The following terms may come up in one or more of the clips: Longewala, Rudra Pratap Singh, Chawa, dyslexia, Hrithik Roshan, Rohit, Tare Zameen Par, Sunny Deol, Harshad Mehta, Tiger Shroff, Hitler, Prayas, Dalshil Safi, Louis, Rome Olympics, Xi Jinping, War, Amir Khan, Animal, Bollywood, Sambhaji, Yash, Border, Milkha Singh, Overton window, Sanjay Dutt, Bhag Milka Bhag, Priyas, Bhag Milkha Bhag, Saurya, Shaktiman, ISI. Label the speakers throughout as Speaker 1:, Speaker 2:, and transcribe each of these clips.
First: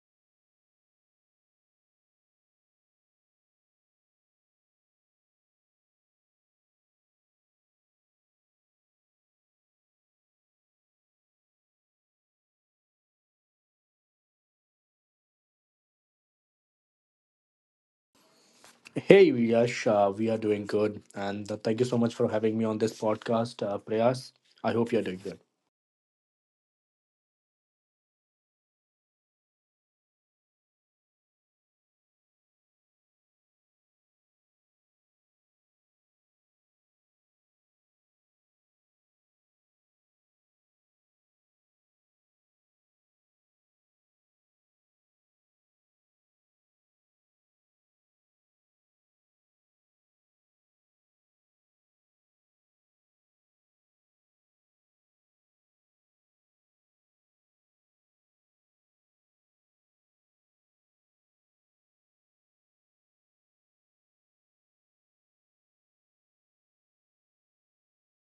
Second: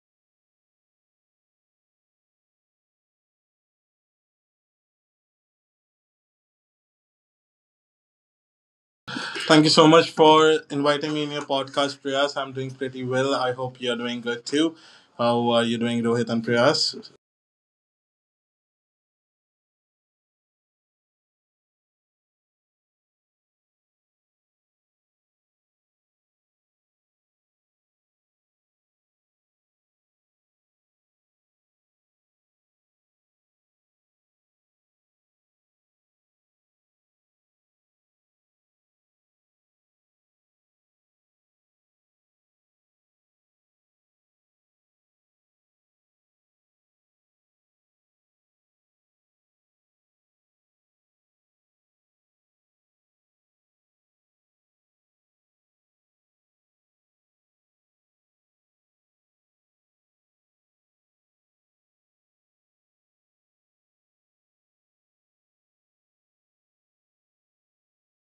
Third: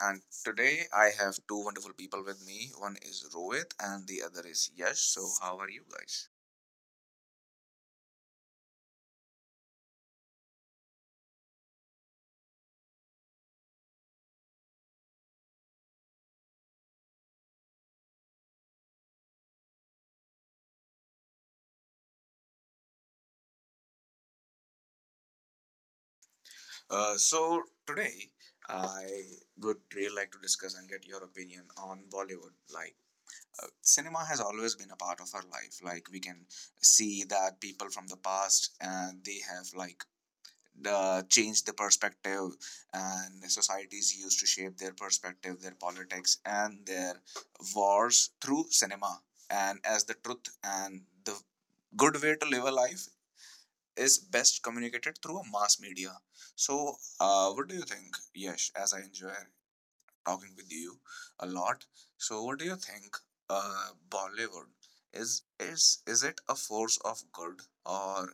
Speaker 1: And today I have two wonderful people with me. One is Rohit and the other is Yash. So, how are you guys?
Speaker 2: Thank you so much for inviting me in your podcast, Priyas. I'm doing pretty well. I hope you're doing good too. How are you doing, Rohit and Priyas?
Speaker 3: Hey, Yash, we are doing good. And thank you so much for having me on this podcast, Prayas. I hope you're doing good.
Speaker 1: So today I would really like to discuss and get your opinion on Bollywood. Like, cinema has always been a part of our life. Like, we can see that people from the past and they have like change the perspective, and societies used to shape their perspective, their politics and their wars through cinema, and as the truth and the good way to live a life is best communicated through a mass media. So what do you think, yes as I enjoy talking with you a lot. So what do you think? Uh, Bollywood is is it a force of good, or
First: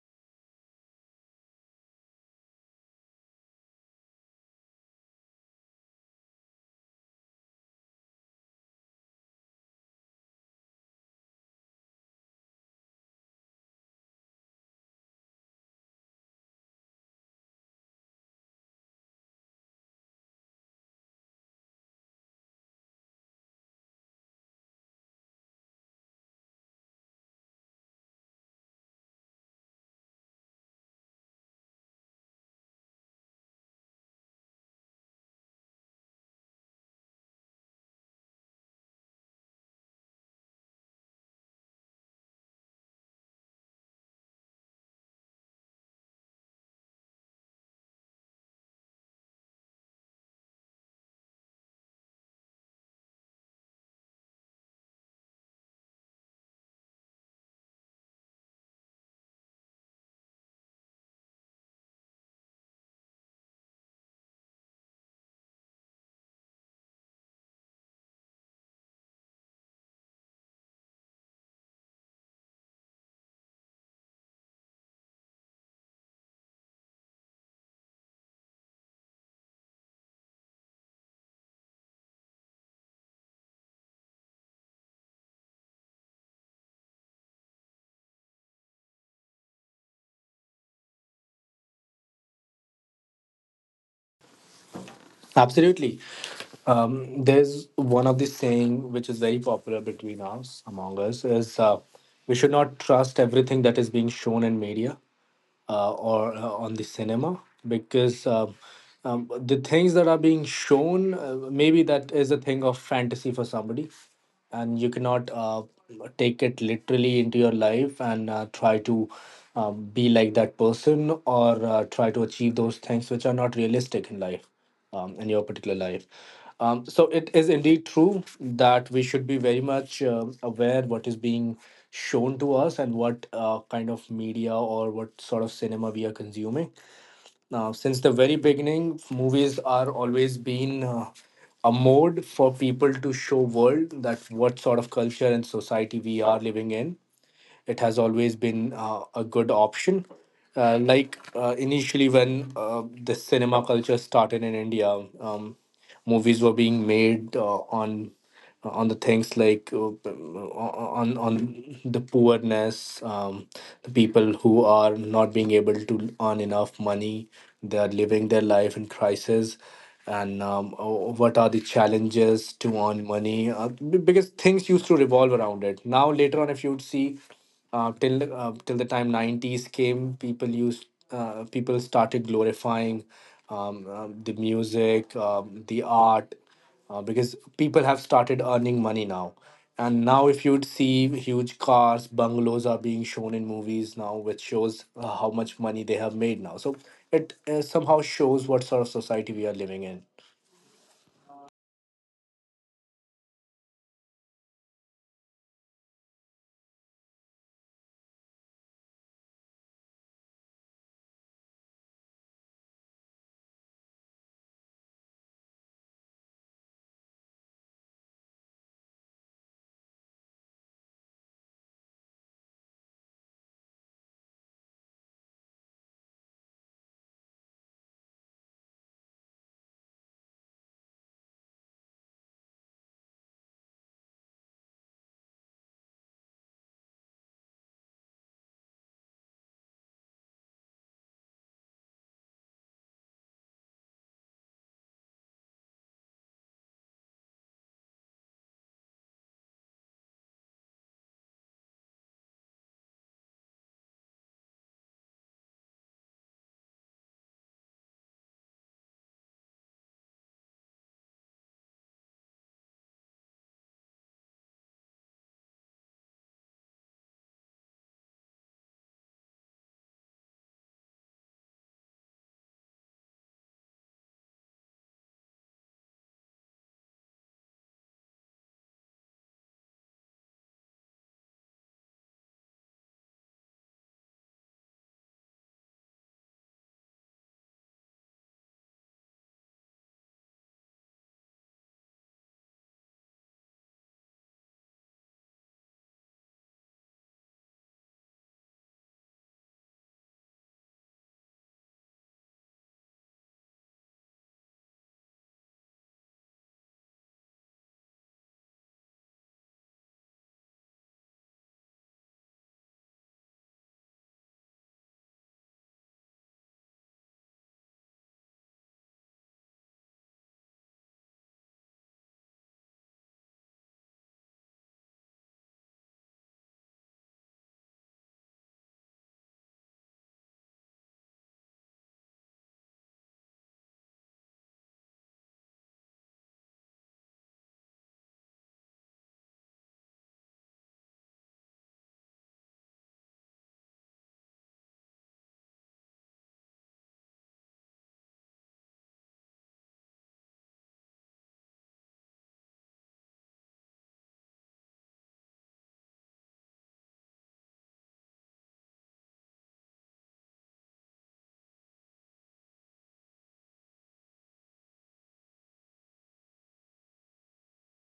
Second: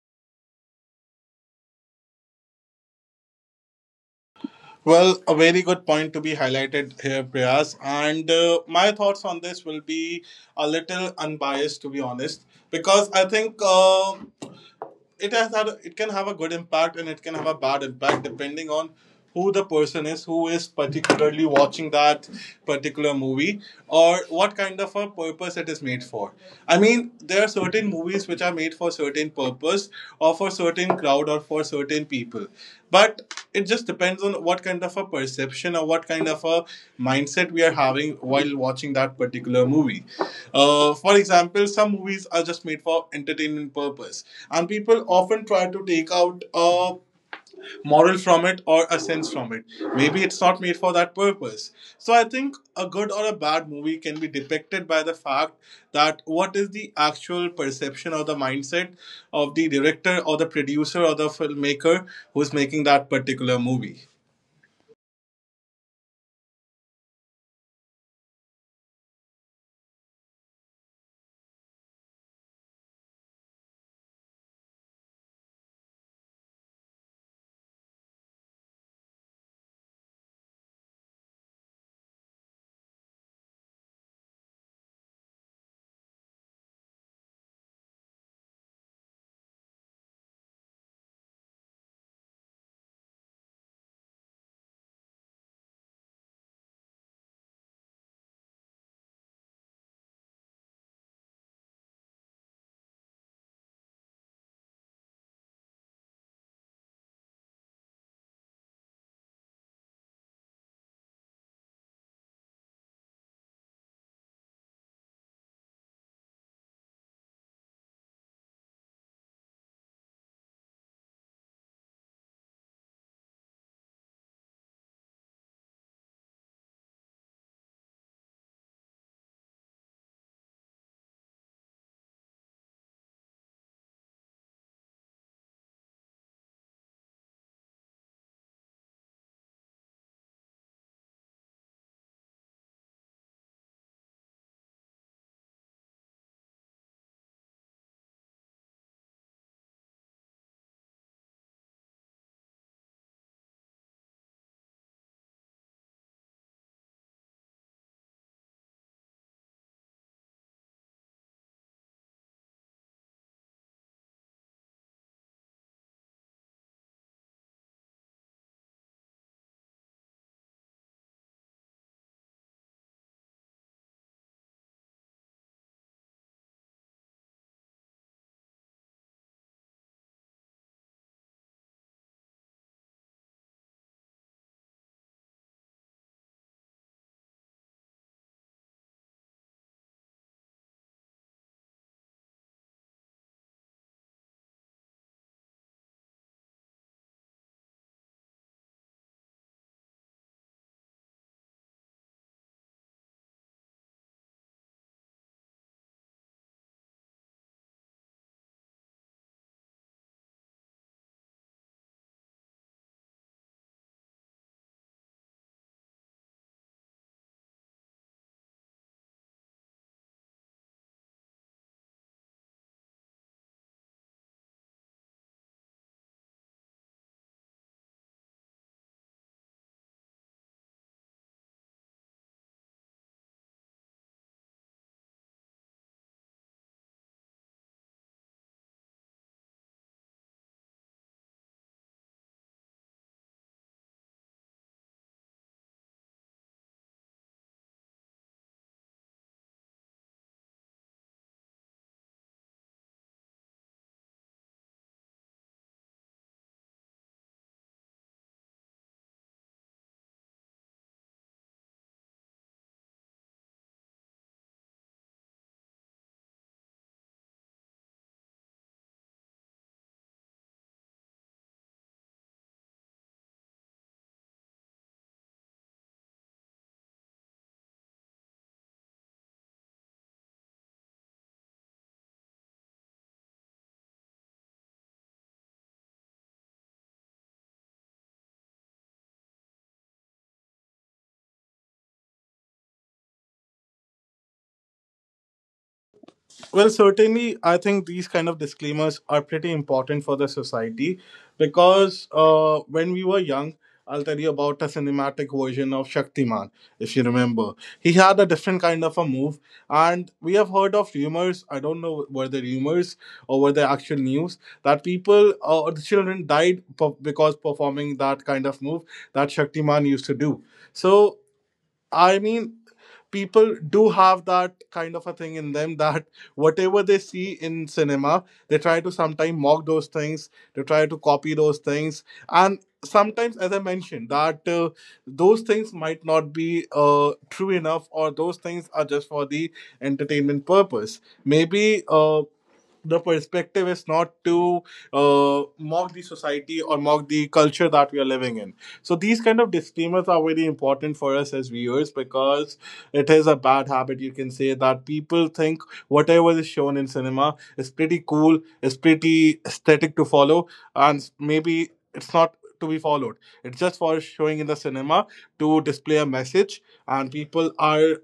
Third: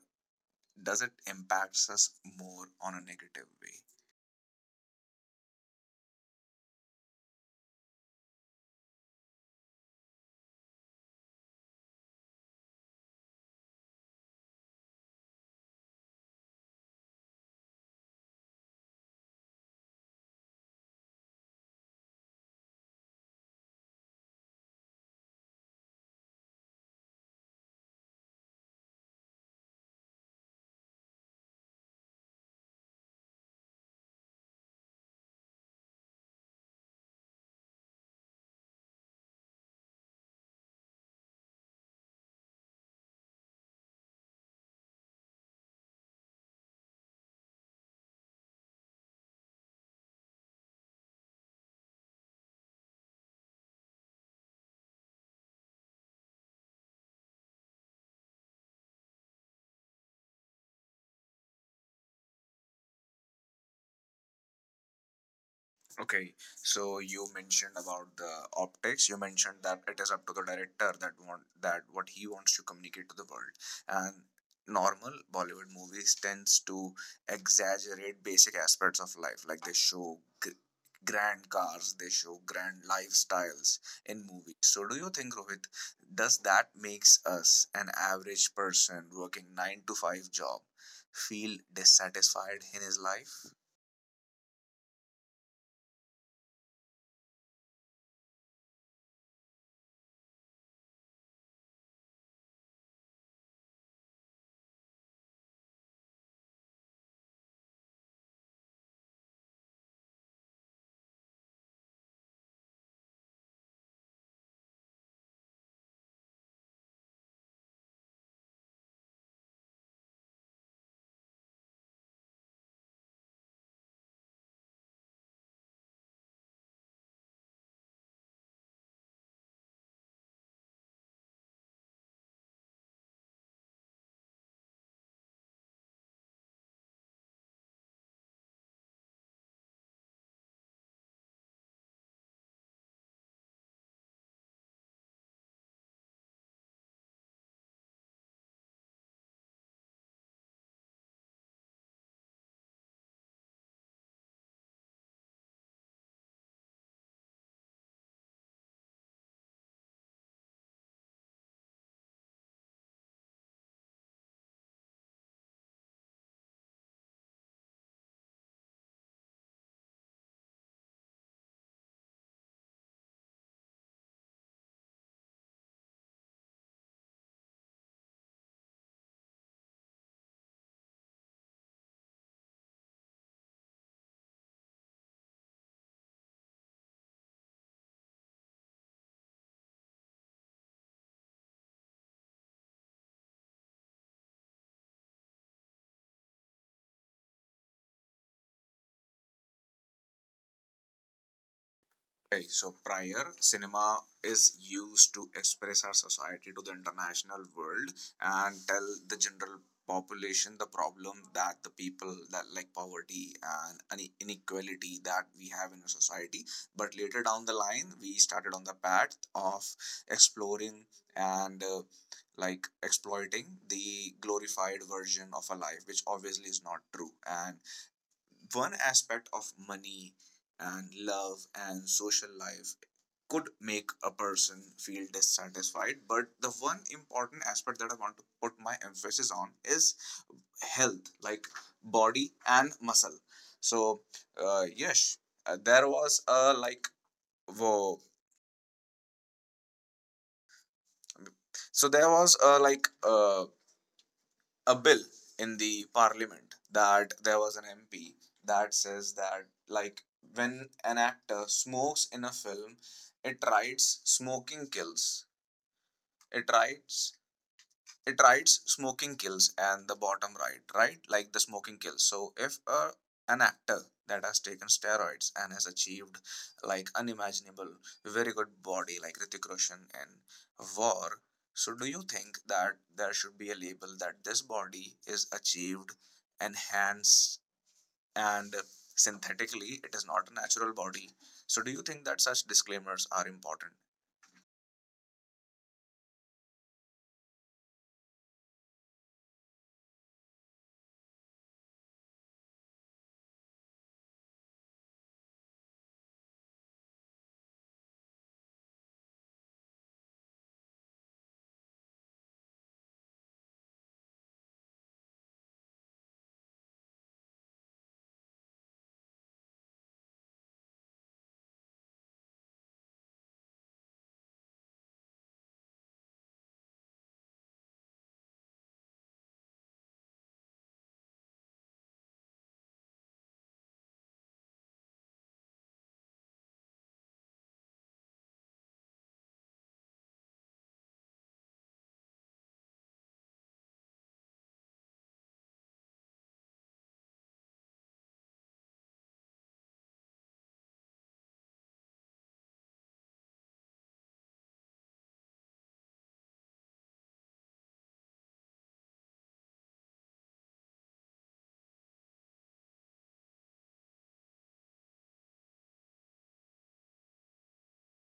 Speaker 1: does it impacts us more on a negative way?
Speaker 2: Well, a very good point to be highlighted here, Priyas. And my thoughts on this will be a little unbiased, to be honest, because I think it has had it can have a good impact and it can have a bad impact depending on who the person is who is particularly watching that particular movie or what kind of a purpose it is made for. I mean, there are certain movies which are made for certain purpose or for certain crowd or for certain people, but it just depends on what kind of a perception or what kind of a mindset we are having while watching that particular movie. For example, some movies are just made for entertainment purpose, and people often try to take out a moral from it or a sense from it. Maybe it's not made for that purpose. So I think a good or a bad movie can be depicted by the fact that what is the actual perception or the mindset of the director or the producer or the filmmaker who's making that particular movie.
Speaker 1: Okay, so you mentioned about the optics. You mentioned that it is up to the director that want that what he wants to communicate to the world. And normal Bollywood movies tends to exaggerate basic aspects of life, like they show g- grand cars, they show grand lifestyles in movies. So, do you think, Rohit, does that makes us an average person working nine to five job feel dissatisfied in his life?
Speaker 3: Absolutely. There's one of the saying which is very popular between us, among us, is we should not trust everything that is being shown in media or on the cinema because the things that are being shown, maybe that is a thing of fantasy for somebody, and you cannot take it literally into your life and try to be like that person or try to achieve those things which are not realistic in life, in your particular life. So it is indeed true that we should be very much aware what is being shown to us and what kind of media or what sort of cinema we are consuming. Now, since the very beginning, movies are always been a mode for people to show world that what sort of culture and society we are living in. It has always been a good option. Initially, when the cinema culture started in India, movies were being made on the things like on the poorness, the people who are not being able to earn enough money. They are living their life in crisis, and oh, what are the challenges to earn money? Because things used to revolve around it. Now later on, if you would see till the time 90s came, people started glorifying the art because people have started earning money now. And now if you'd see huge cars, bungalows are being shown in movies now, which shows how much money they have made now. So it somehow shows what sort of society we are living in.
Speaker 1: Right. So prior cinema is used to express our society to the international world and tell the general population the problem that the people that like poverty and inequality that we have in our society. But later down the line we started on the path of exploring and like exploiting the glorified version of a life, which obviously is not true, and one aspect of money and love and social life could make a person feel dissatisfied. But the one important aspect that I want to put my emphasis on is health, like body and muscle. So yes there was a like whoa. So there was a like uh, a bill in the parliament. That there was an MP that says that, like, when an actor smokes in a film, it writes smoking kills. It writes it writes smoking kills and the bottom right. Like, the smoking kills. So if an actor that has taken steroids and has achieved like unimaginable very good body, like Hrithik Roshan, and War. So do you think that there should be a label that this body is achieved, enhanced, and synthetically it is not a natural body? So do you think that such disclaimers are important?
Speaker 2: Well, certainly, I think these kind of disclaimers are pretty important for the society, because when we were young, I'll tell you about a cinematic version of Shaktiman, if you remember. He had a different kind of a move, and we have heard of rumors. I don't know, were they rumors or were they actual news that people or the children died because performing that kind of move that Shaktiman used to do. So I mean, people do have that kind of a thing in them that whatever they see in cinema, they try to sometimes mock those things, they try to copy those things. And sometimes, as I mentioned, that those things might not be true enough, or those things are just for the entertainment purpose. Maybe. The perspective is not to mock the society or mock the culture that we are living in, so these kind of disclaimers are very important for us as viewers because it is a bad habit. You can say that people think whatever is shown in cinema is pretty cool, is pretty aesthetic to follow, and maybe it's not to be followed. It's just for showing in the cinema to display a message, and people are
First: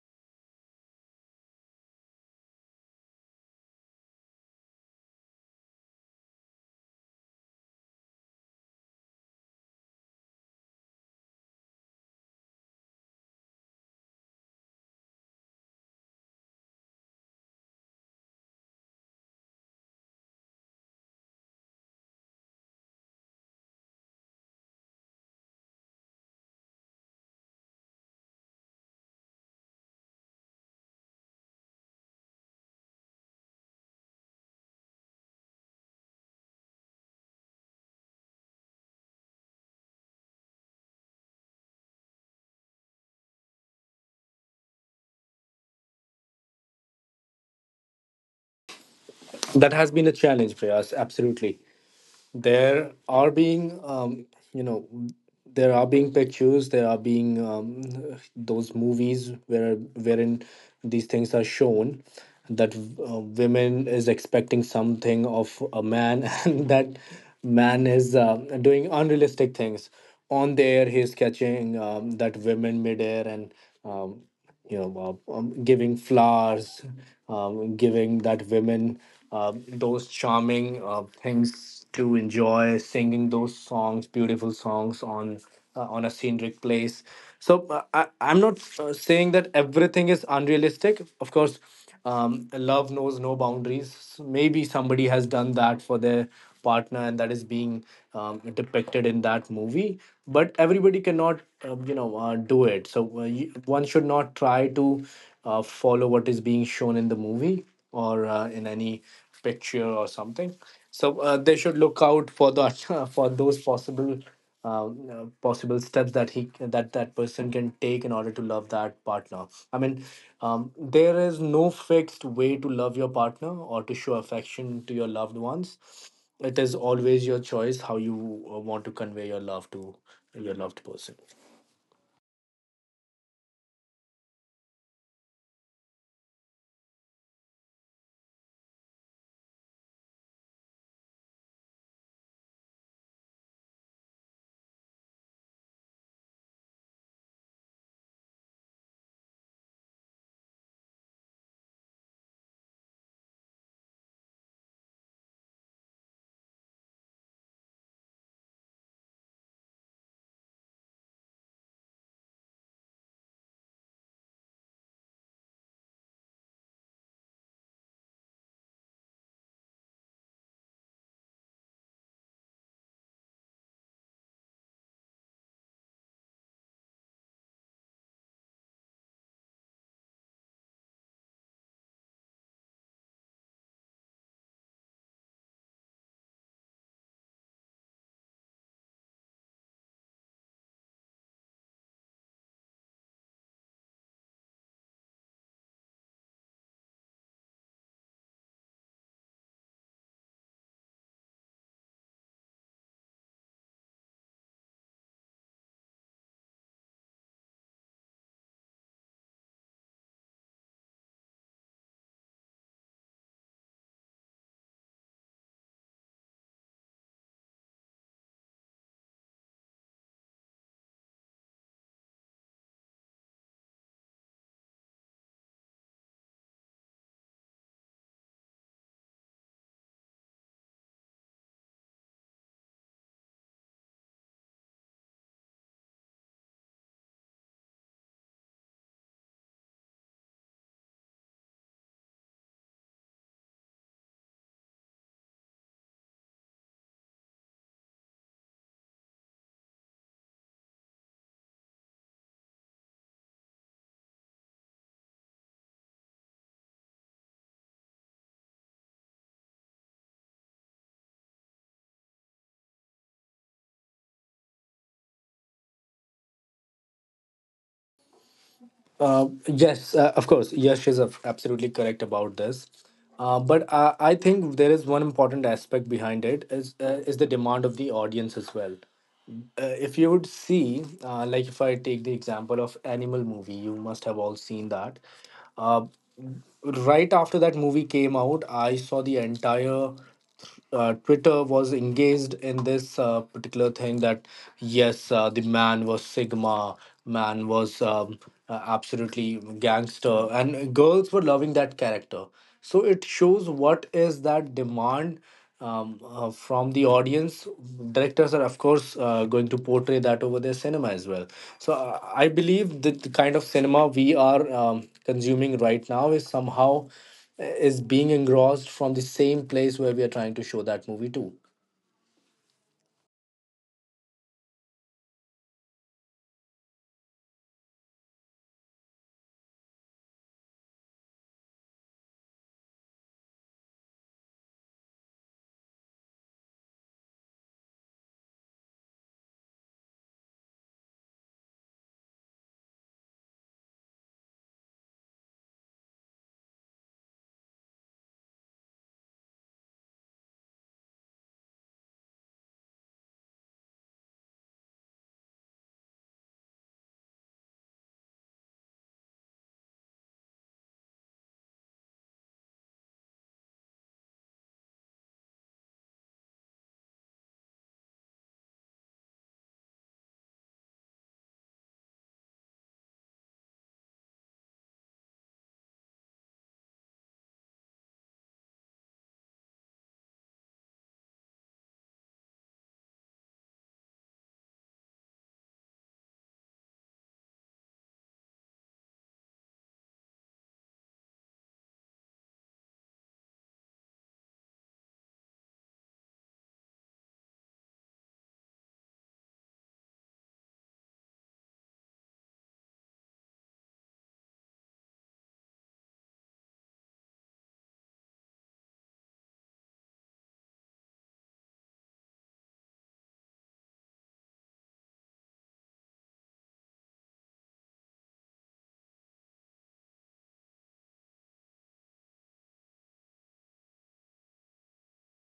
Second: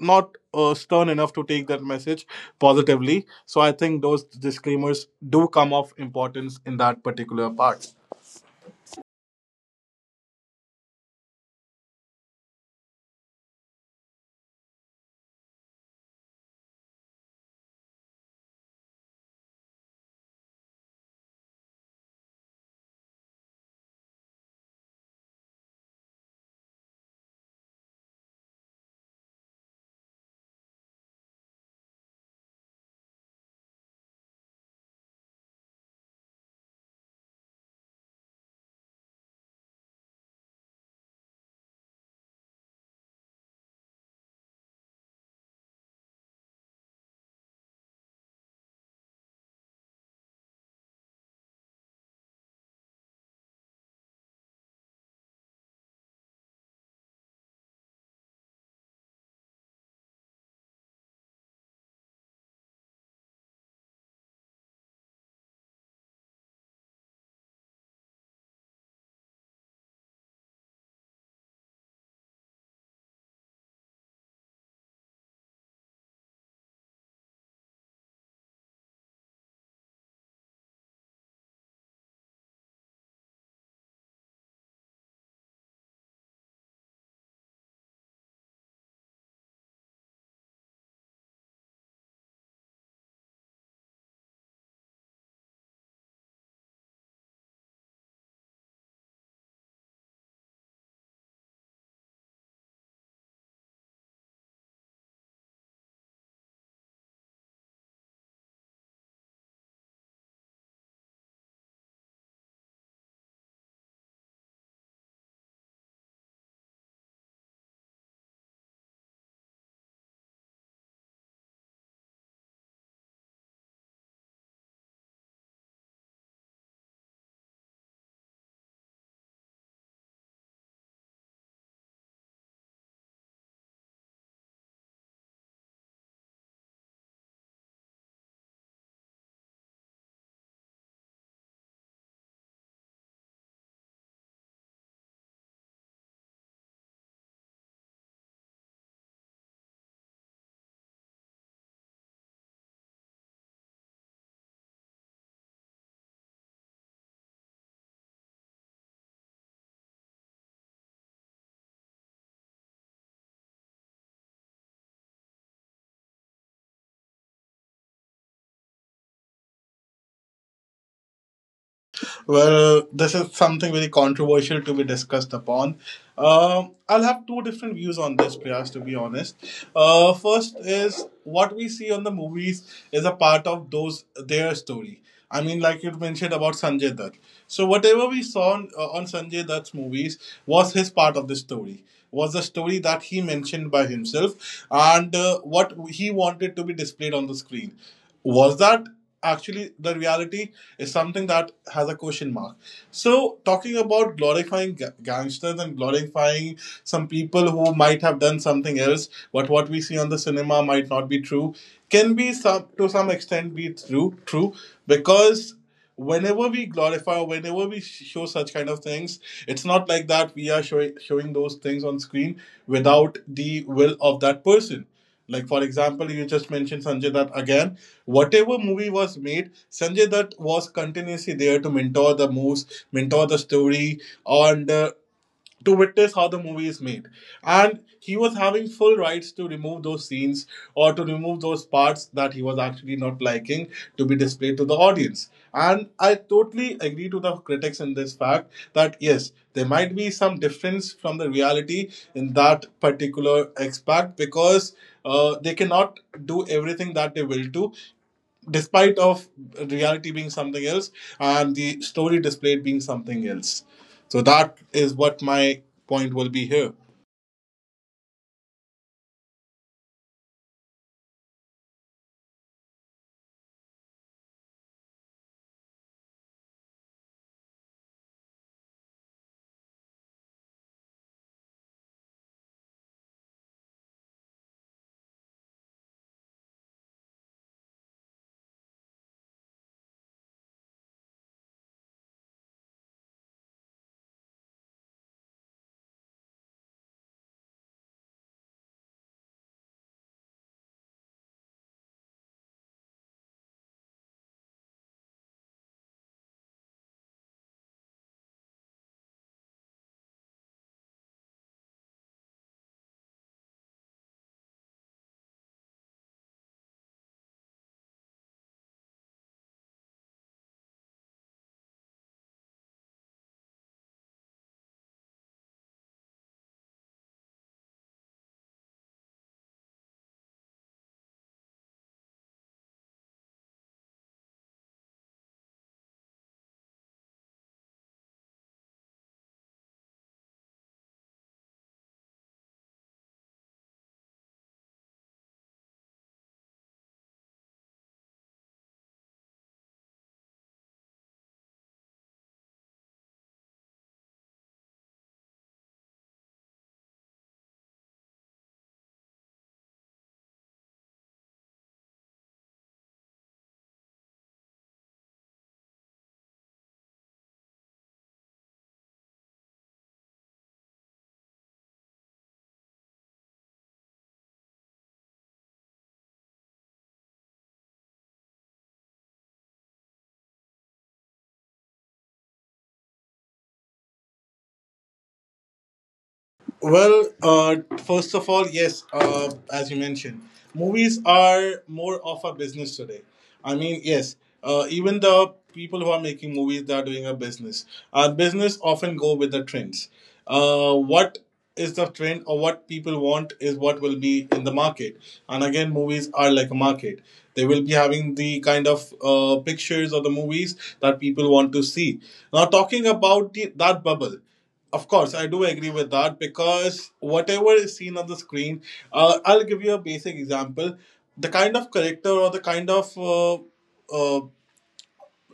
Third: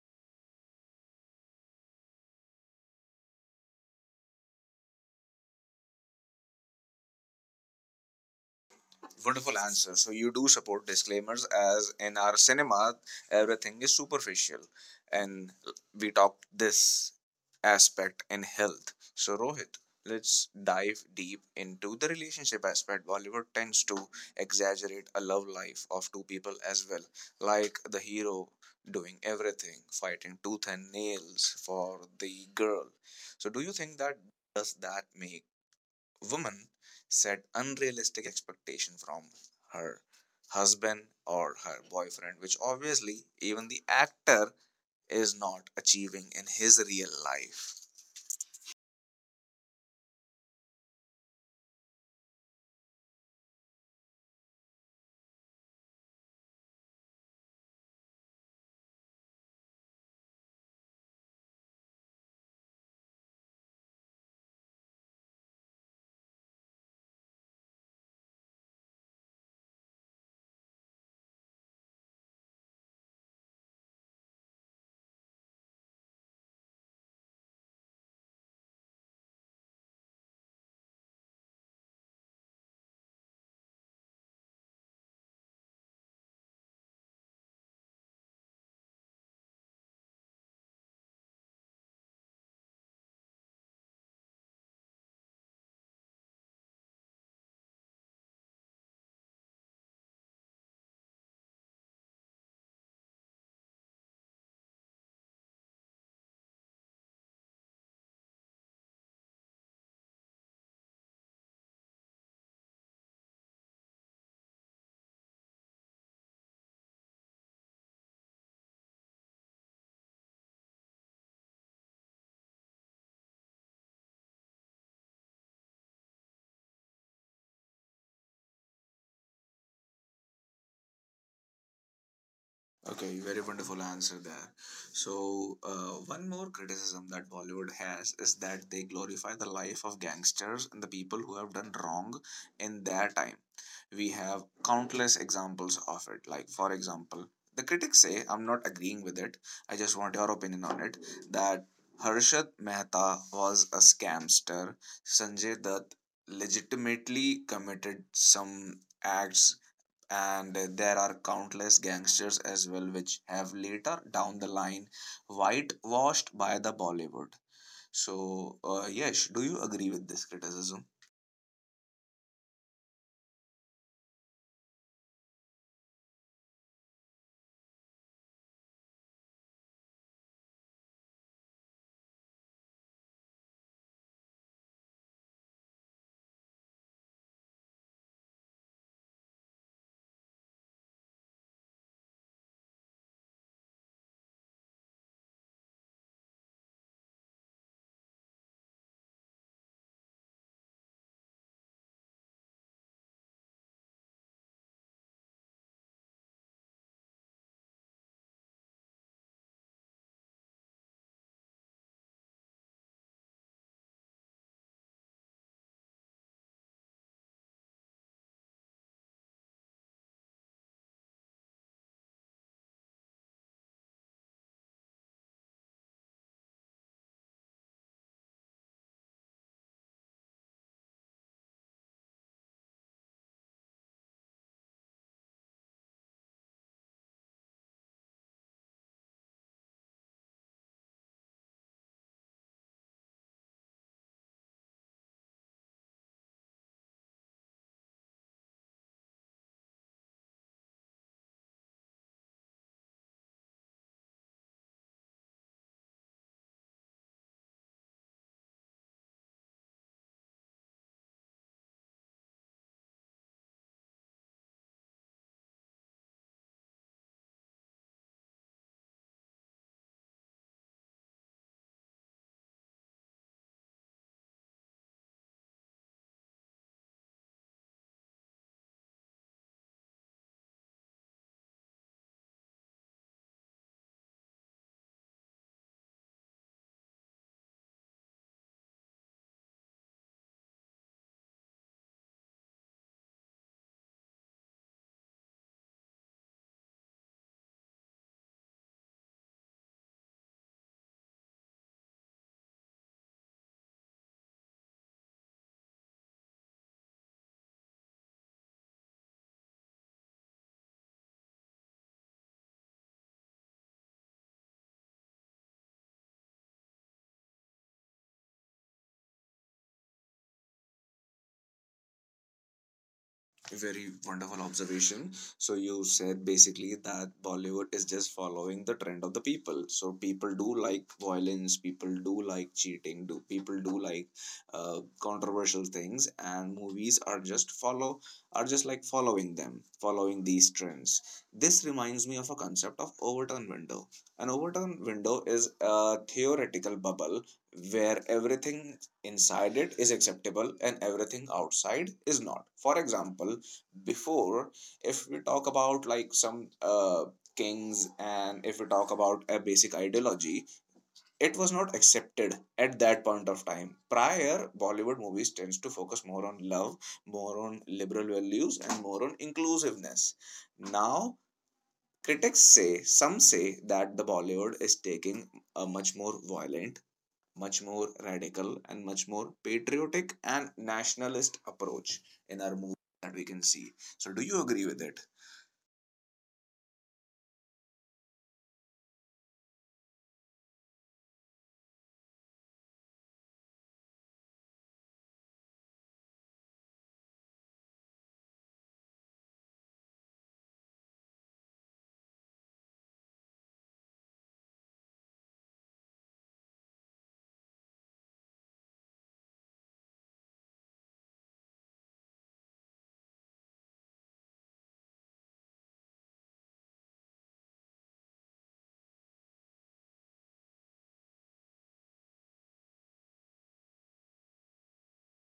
Speaker 2: not stern enough to take that message positively. So I think those disclaimers do come of importance in that particular part.
Speaker 1: Wonderful answer. So you do support disclaimers, as in our cinema, everything is superficial. And we talked this aspect in health. So Rohit, let's dive deep into the relationship aspect. Bollywood tends to exaggerate a love life of two people as well, like the hero doing everything, fighting tooth and nails for the girl. So do you think that does that make woman set unrealistic expectation from her husband or her boyfriend, which obviously even the actor is not achieving in his real life.
Speaker 3: That has been a challenge for us, absolutely. There are being You know, there are being pictures, there are being those movies where wherein these things are shown, that women is expecting something of a man and that man is doing unrealistic things. On the air, he's catching that women midair and um, giving flowers, giving that women those charming things to enjoy, singing those songs, beautiful songs on a scenic place. So I'm not saying that everything is unrealistic. Of course, love knows no boundaries. So maybe somebody has done that for their partner and that is being depicted in that movie, but everybody cannot, do it. So one should not try to follow what is being shown in the movie or in any picture or something. So they should look out for the for those possible possible steps that he that that person can take in order to love that partner. I mean, there is no fixed way to love your partner or to show affection to your loved ones. It is always your choice how you want to convey your love to your loved person.
Speaker 1: Okay, very wonderful answer there. So, one more criticism that Bollywood has is that they glorify the life of gangsters and the people who have done wrong in their time. We have countless examples of it. Like, for example, the critics say, I'm not agreeing with it, I just want your opinion on it, that Harshad Mehta was a scamster, Sanjay Dutt legitimately committed some acts, and there are countless gangsters as well which have later down the line whitewashed by the Bollywood. So yes do you agree with this criticism?
Speaker 2: Well, this is something very controversial to be discussed upon. I'll have two different views on this, Priyas, to be honest. First is what we see on the movies is a part of those their story. I mean, like you mentioned about Sanjay Dutt. So whatever we saw on Sanjay Dutt's movies was his part of the story. Was the story that he mentioned by himself, and what he wanted to be displayed on the screen. Was that actually the reality is something that has a question mark. So talking about glorifying gangsters and glorifying some people who might have done something else, but what we see on the cinema might not be true, can be some to some extent be true, because whenever we glorify, whenever we show such kind of things, it's not like that we are showing those things on screen without the will of that person. Like for example, you just mentioned Sanjay Dutt again. Whatever movie was made, Sanjay Dutt was continuously there to mentor the moves, mentor the story, and to witness how the movie is made. And he was having full rights to remove those scenes or to remove those parts that he was actually not liking to be displayed to the audience. And I totally agree to the critics in this fact that yes, there might be some difference from the reality in that particular aspect because they cannot do everything that they will do despite of reality being something else and the story displayed being something else. So that is what my point will be here.
Speaker 3: Yes, of course. Yash is absolutely correct about this. But I think there is one important aspect behind it, is the demand of the audience as well. If you would see, like if I take the example of Animal movie, you must have all seen that. Uh, right after that movie came out, I saw the entire Twitter was engaged in this particular thing that yes, the man was Sigma, man was absolutely gangster, and girls were loving that character. So it shows what is that demand from the audience. Directors are, of course, going to portray that over their cinema as well. So I believe that the kind of cinema we are consuming right now is somehow is being engrossed from the same place where we are trying to show that movie to.
Speaker 1: Very wonderful observation. So you said basically that Bollywood is just following the trend of the people. So people do like violence, people do like cheating, do people do like controversial things, and movies are just like following them, following these trends. This reminds me of a concept of Overton window. An Overton window is a theoretical bubble where everything inside it is acceptable and everything outside is not. For example, before, if we talk about like some kings, and if we talk about a basic ideology, it was not accepted at that point of time. Prior Bollywood movies tends to focus more on love, more on liberal values and more on inclusiveness. Now critics say, some say that the Bollywood is taking a much more violent, much more radical and much more patriotic and nationalist approach in our movie, that we can see. So do you agree with it?
Speaker 2: Well, first of all, yes, as you mentioned, movies are more of a business today. I mean, yes, even the people who are making movies, they are doing a business. Business often go with the trends. What is the trend or what people want is what will be in the market. And again, movies are like a market. They will be having the kind of pictures of the movies that people want to see. Now, talking about that bubble. Of course, I do agree with that, because whatever is seen on the screen, I'll give you a basic example. The kind of character or the kind of uh,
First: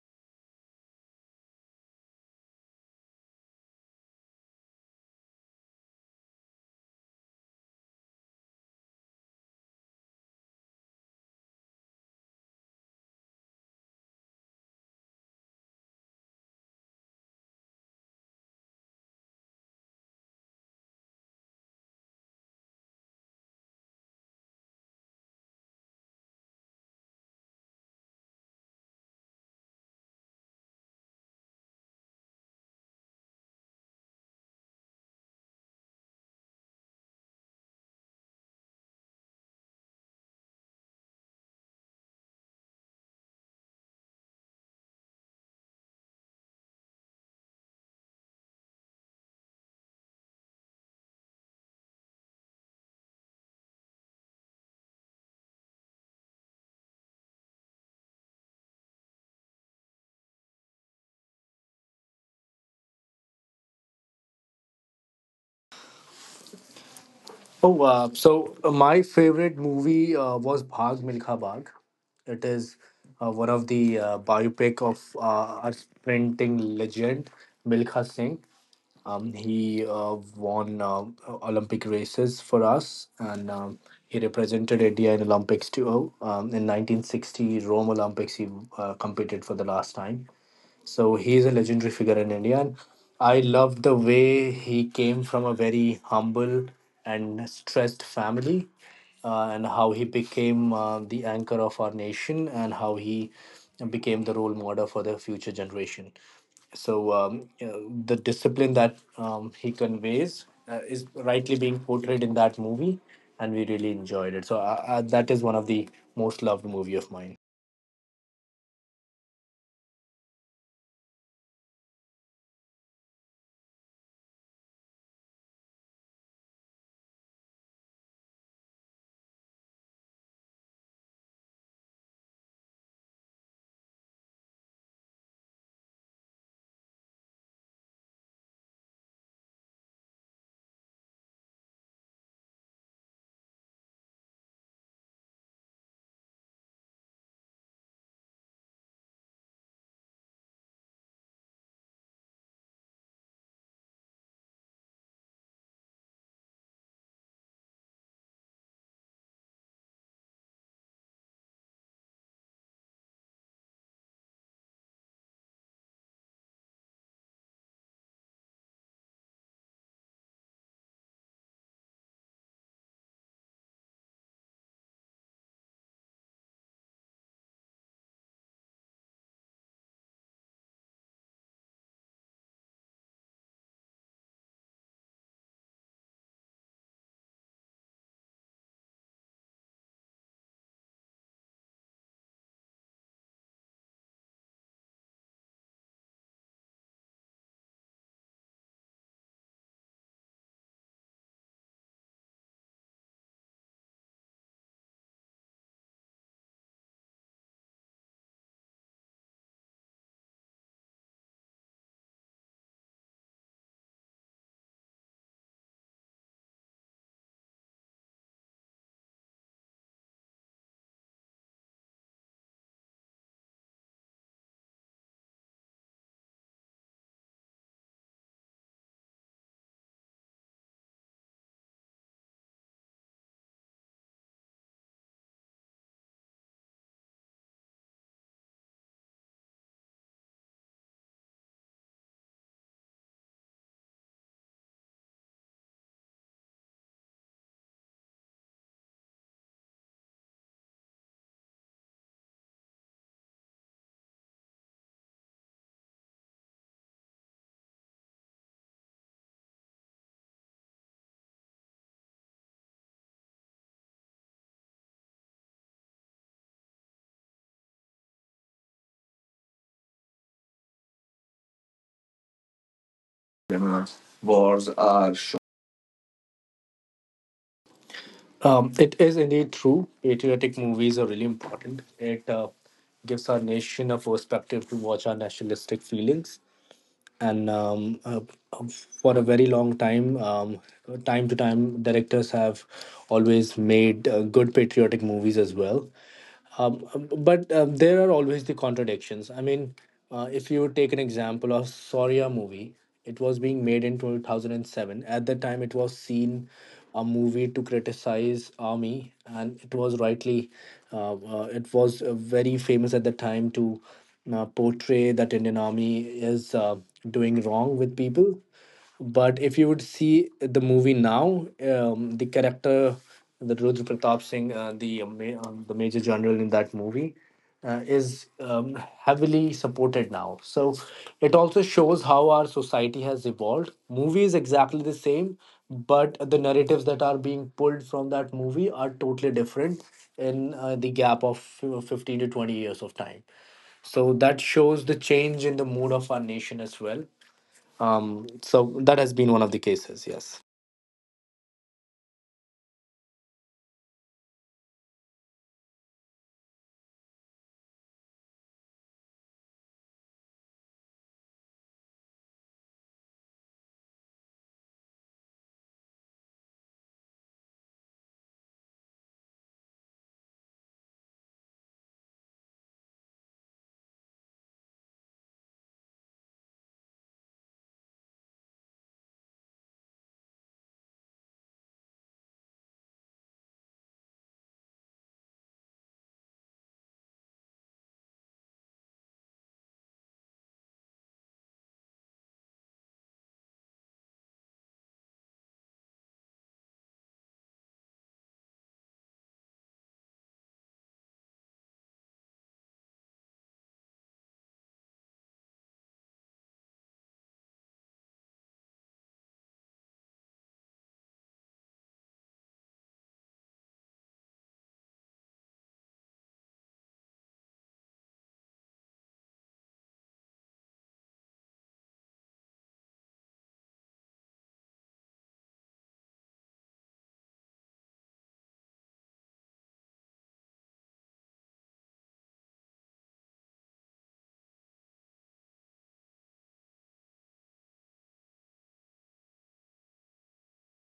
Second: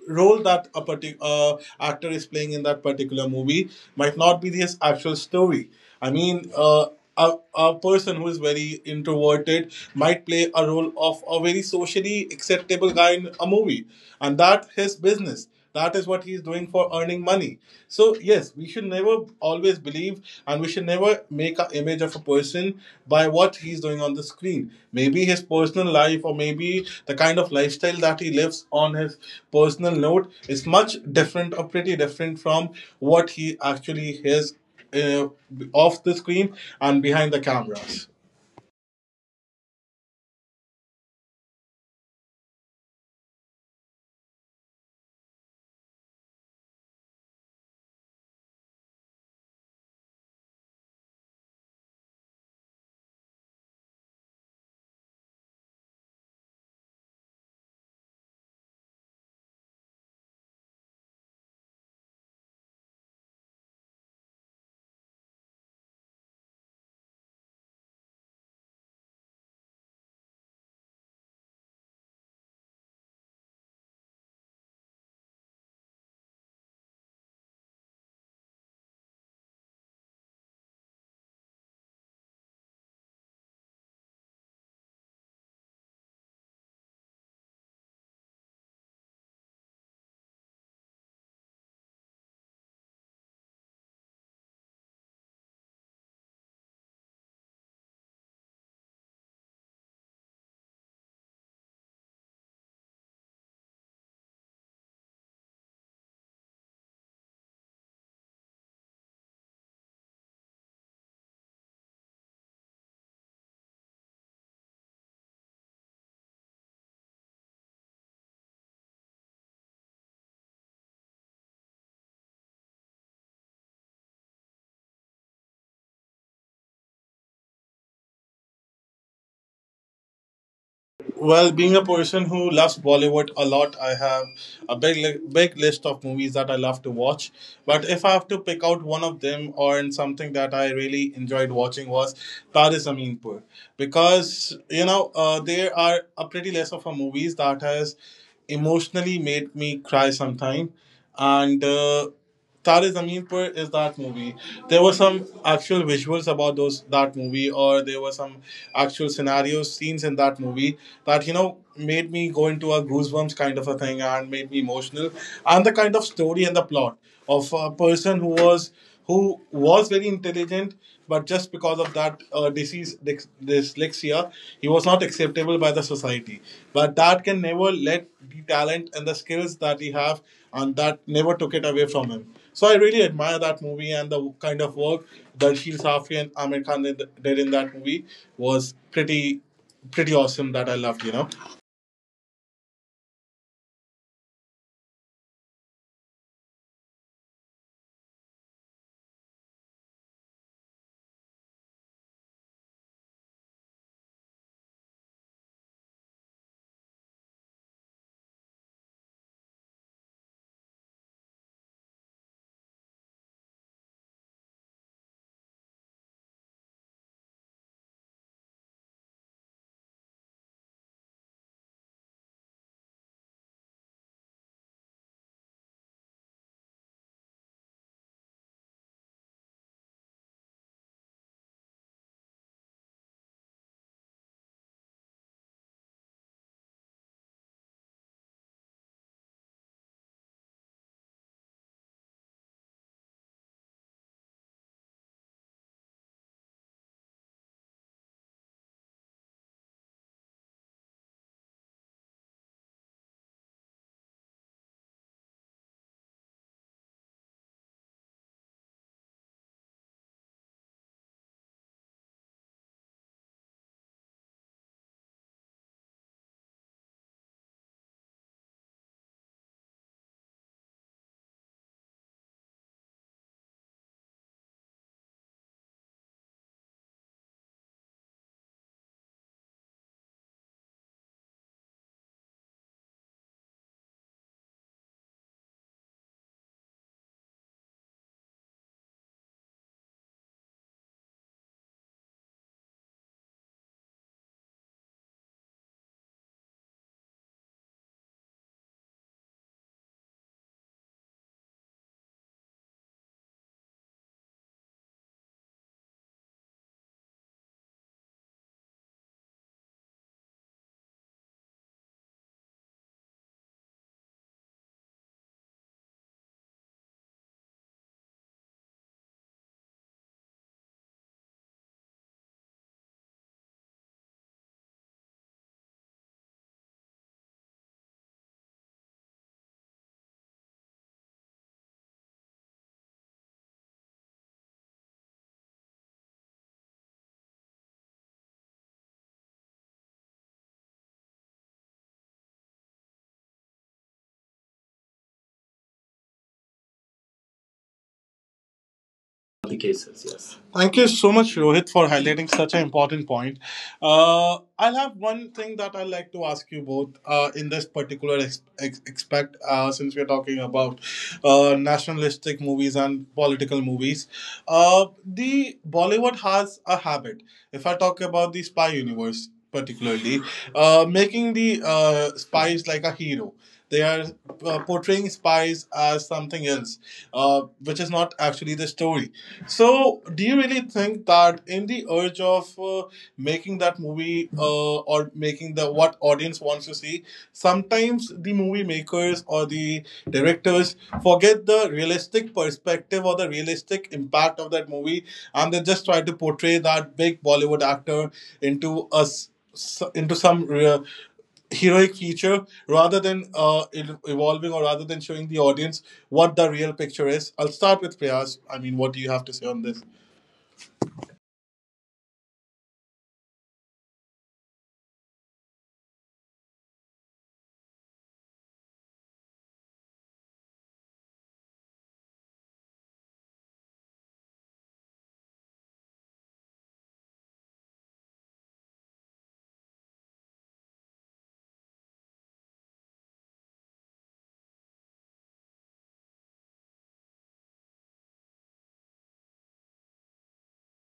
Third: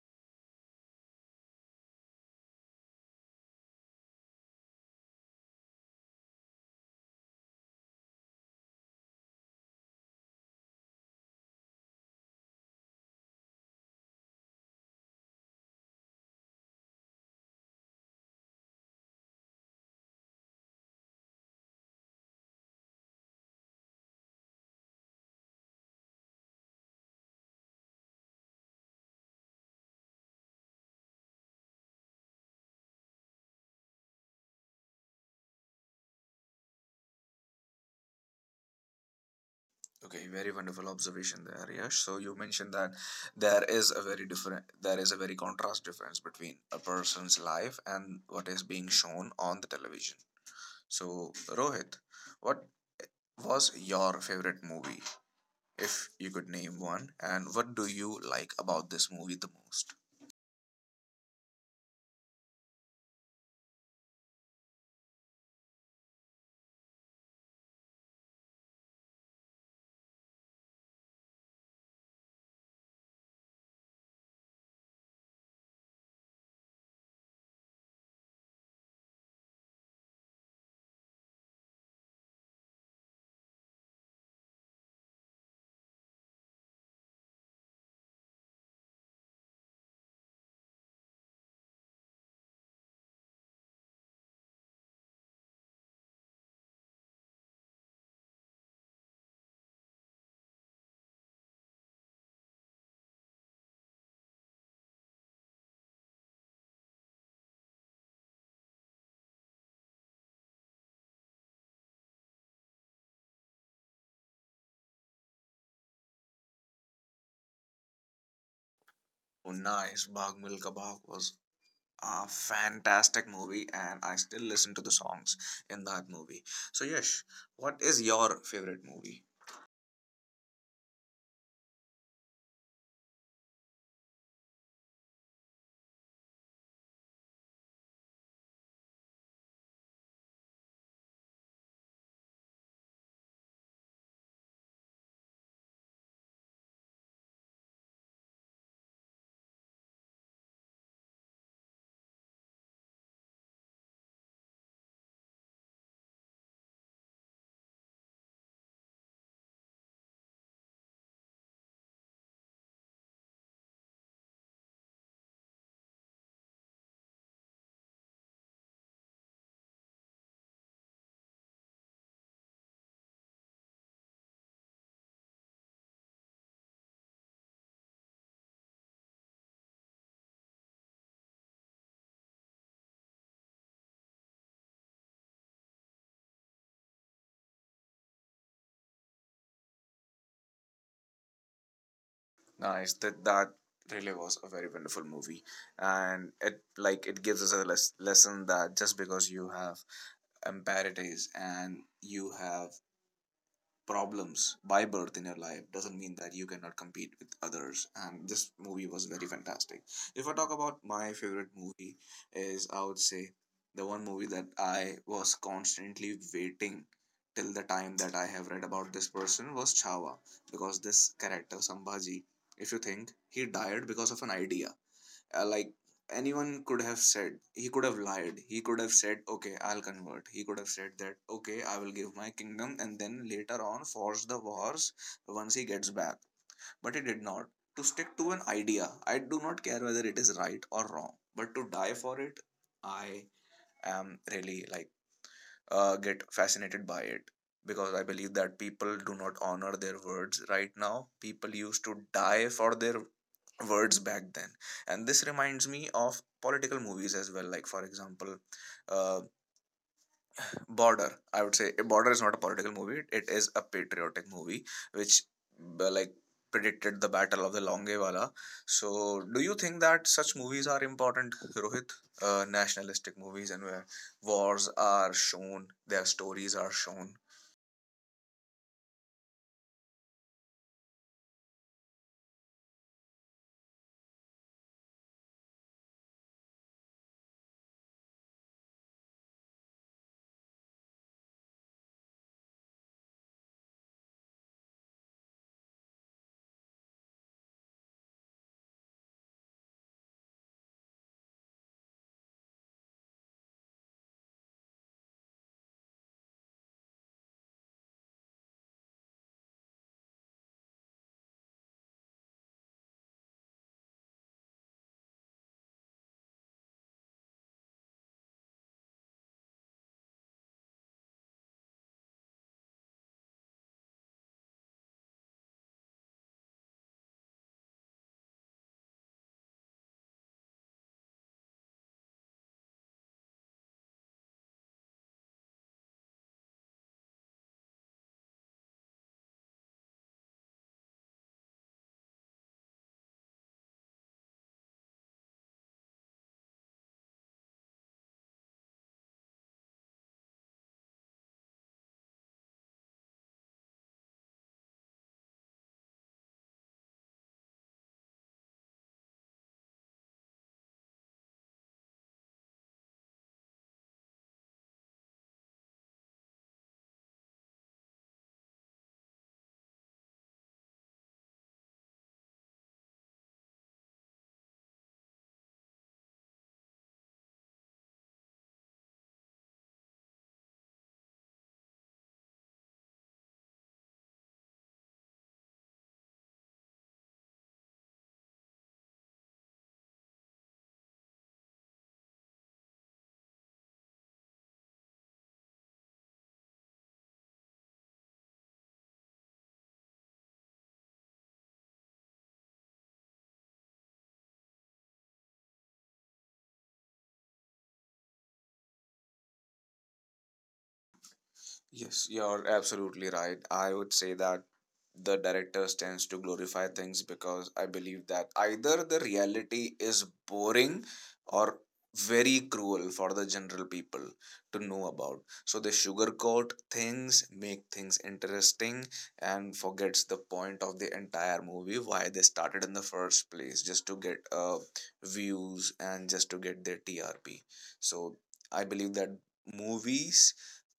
Speaker 2: role that a particular actor is playing in that particular movie might not be his actual story. I mean, a person who is very introverted might play a role of a very socially acceptable guy in a movie, and that his business. That is what he is doing for earning money. So, yes, we should never always believe, and we should never make an image of a person by what he's doing on the screen. Maybe his personal life or maybe the kind of lifestyle that he lives on his personal note is much different or pretty different from what he actually is uh, off the screen and behind the cameras.
Speaker 1: Okay, very wonderful observation there, Yash. So you mentioned that there is a very contrast difference between a person's life and what is being shown on the television. So Rohit, what was your favorite movie, if you could name one, and what do you like about this movie the most?
Speaker 3: Oh, my favorite movie was Bhag Milkha Bhag. It is one of the biopic of our sprinting legend Milkha Singh. He won Olympic races for us, and he represented India in Olympics too. In 1960 Rome Olympics, he competed for the last time. So he's a legendary figure in India. And I love the way he came from a very humble and stressed family, and how he became the anchor of our nation and how he became the role model for the future generation. So you know, the discipline that he conveys is rightly being portrayed in that movie, and we really enjoyed it. So that is one of the most loved movie of mine.
Speaker 1: Oh, nice! Bhag Milka Bhag was a fantastic movie, and I still listen to the songs in that movie. So Yash, what is your favorite movie?
Speaker 2: Well, being a person who loves Bollywood a lot, I have a big list of movies that I love to watch. But if I have to pick out one of them, or in something that I really enjoyed watching was Tare Aminpur, because you know there are a pretty list of a movies that has emotionally made me cry sometime, and Tare Zameen Par is that movie. There were some actual visuals about those that movie, or there were some actual scenarios, scenes in that movie that you know made me go into a goosebumps kind of a thing and made me emotional. And the kind of story and the plot of a person who who was very intelligent, but just because of that dyslexia, he was not acceptable by the society. But that can never let the talent and the skills that he have, and that never took it away from him. So I really admire that movie, and the kind of work Dalshil Safi and Amir Khan did in that movie was pretty awesome that I loved.
Speaker 1: Nice. That really was a very wonderful movie, and it like it gives us a lesson that just because you have emparities and you have problems by birth in your life doesn't mean that you cannot compete with others. And this movie was very fantastic. If I talk about my favorite movie, is, I would say, the one movie that I was constantly waiting till the time that I have read about this person was chawa because this character Sambhaji, if you think, he died because of an idea. Like, anyone could have said, he could have lied, he could have said, okay, I'll convert, he could have said that okay, I will give my kingdom and then later on force the wars once he gets back. But he did not. To stick to an idea, I do not care whether it is right or wrong, but to die for it, I am really like get fascinated by it, because I believe that people do not honor their words right now. People used to die for their words back then. And this reminds me of political movies as well, like, for example, uh, Border. I would say Border is not a political movie, it is a patriotic movie, which like predicted the battle of the Longewala. So do you think that such movies are important, Rohit? Nationalistic movies, and where
Speaker 3: Wars
Speaker 1: wars
Speaker 3: are
Speaker 1: are
Speaker 3: shown.
Speaker 1: shown, their stories are shown.
Speaker 3: It is indeed true. Patriotic movies are really important. It gives our nation a perspective to watch our nationalistic feelings. And for a very long time, time to time, directors have always made good patriotic movies as well. But there are always the contradictions. I mean, if you take an example of Saurya movie, it was being made in 2007. At the time, it was seen a movie to criticize army, and it was rightly, it was very famous at the time to portray that Indian army is doing wrong with people. But if you would see the movie now, the character, the Rudra Pratap Singh, the major general in that movie, is heavily supported now. So it also shows how our society has evolved. Movie is exactly the same, but the narratives that are being pulled from that movie are totally different in the gap of 15 to 20 years of time. So that shows the change in the mood of our nation as well. So that has been one of the
Speaker 2: The
Speaker 3: cases.
Speaker 2: cases,
Speaker 3: Yes.
Speaker 2: yes. Thank you so much, Rohit, for highlighting such an important point. I'll have one thing that I'd like to ask you both in this particular aspect, since we're talking about nationalistic movies and political movies. The Bollywood has a habit. If I talk about the spy universe, particularly, making the spies like a hero. They are portraying spies as something else, which is not actually the story. So, do you really think that in the urge of making that movie or making the what audience wants to see, sometimes the movie makers or the directors forget the realistic perspective or the realistic impact of that movie, and they just try to portray that big Bollywood actor into us into some uh, heroic feature rather than it evolving, or rather than showing the audience what the real picture is. I'll start with Priyas. I mean, what do you have to say on this?
Speaker 1: Yes, you're absolutely right. I would say that the directors tends to glorify things, because I believe that either the reality is boring or very cruel for the general people to know about. So they sugarcoat things, make things interesting, and forgets the point of the entire movie, why they started in the first place, just to get views and just to get their TRP. So I believe that movies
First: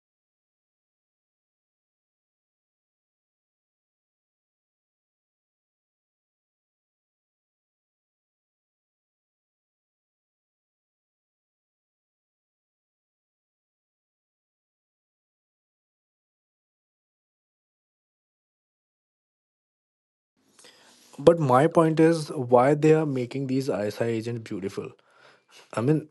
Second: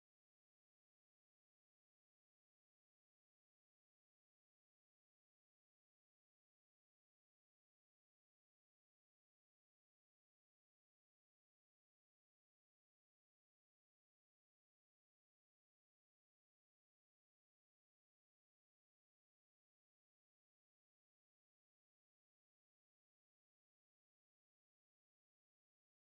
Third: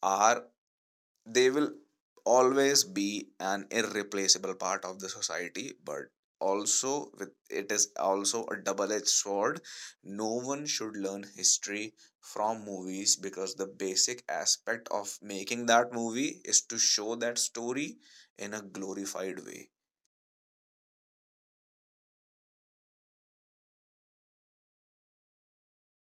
Speaker 1: are, they will always be an irreplaceable part of the society, but also with it is also a double-edged sword. No one should learn history from movies, because the basic aspect of making that movie is to show that story in a glorified way.
Speaker 3: But my point is why they are making these ISI agents beautiful. I mean,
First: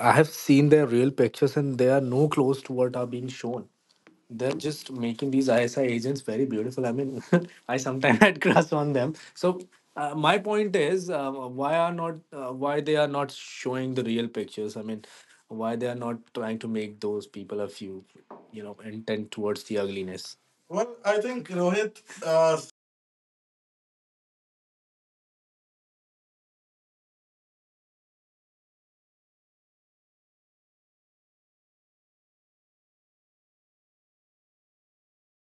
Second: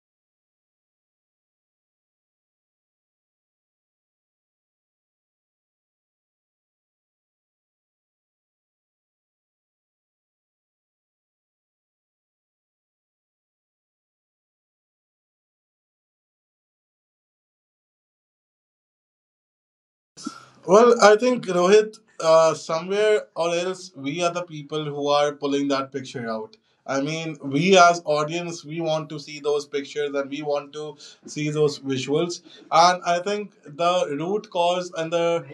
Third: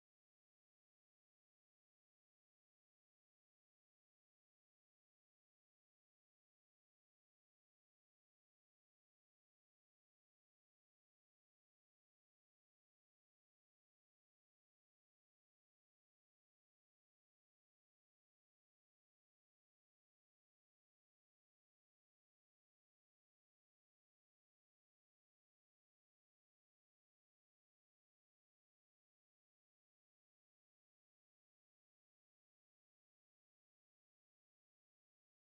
Speaker 3: I have seen their real pictures and they are no close to what are being shown. They're just making these ISI agents very beautiful. I mean, I sometimes had crush on them. So my point is, why they are not showing the real pictures? I mean, why they are not trying to make those people a few, you know, intent towards the ugliness?
Speaker 2: Well,
Speaker 3: Well,
Speaker 2: I
Speaker 3: I
Speaker 2: think
Speaker 3: think
Speaker 2: Rohit,
Speaker 3: Rohit, uh,
Speaker 2: somewhere or else, we are the people who are pulling that picture out. I mean, we as audience, we want to see those pictures and we want to see those visuals. And I think the root cause and the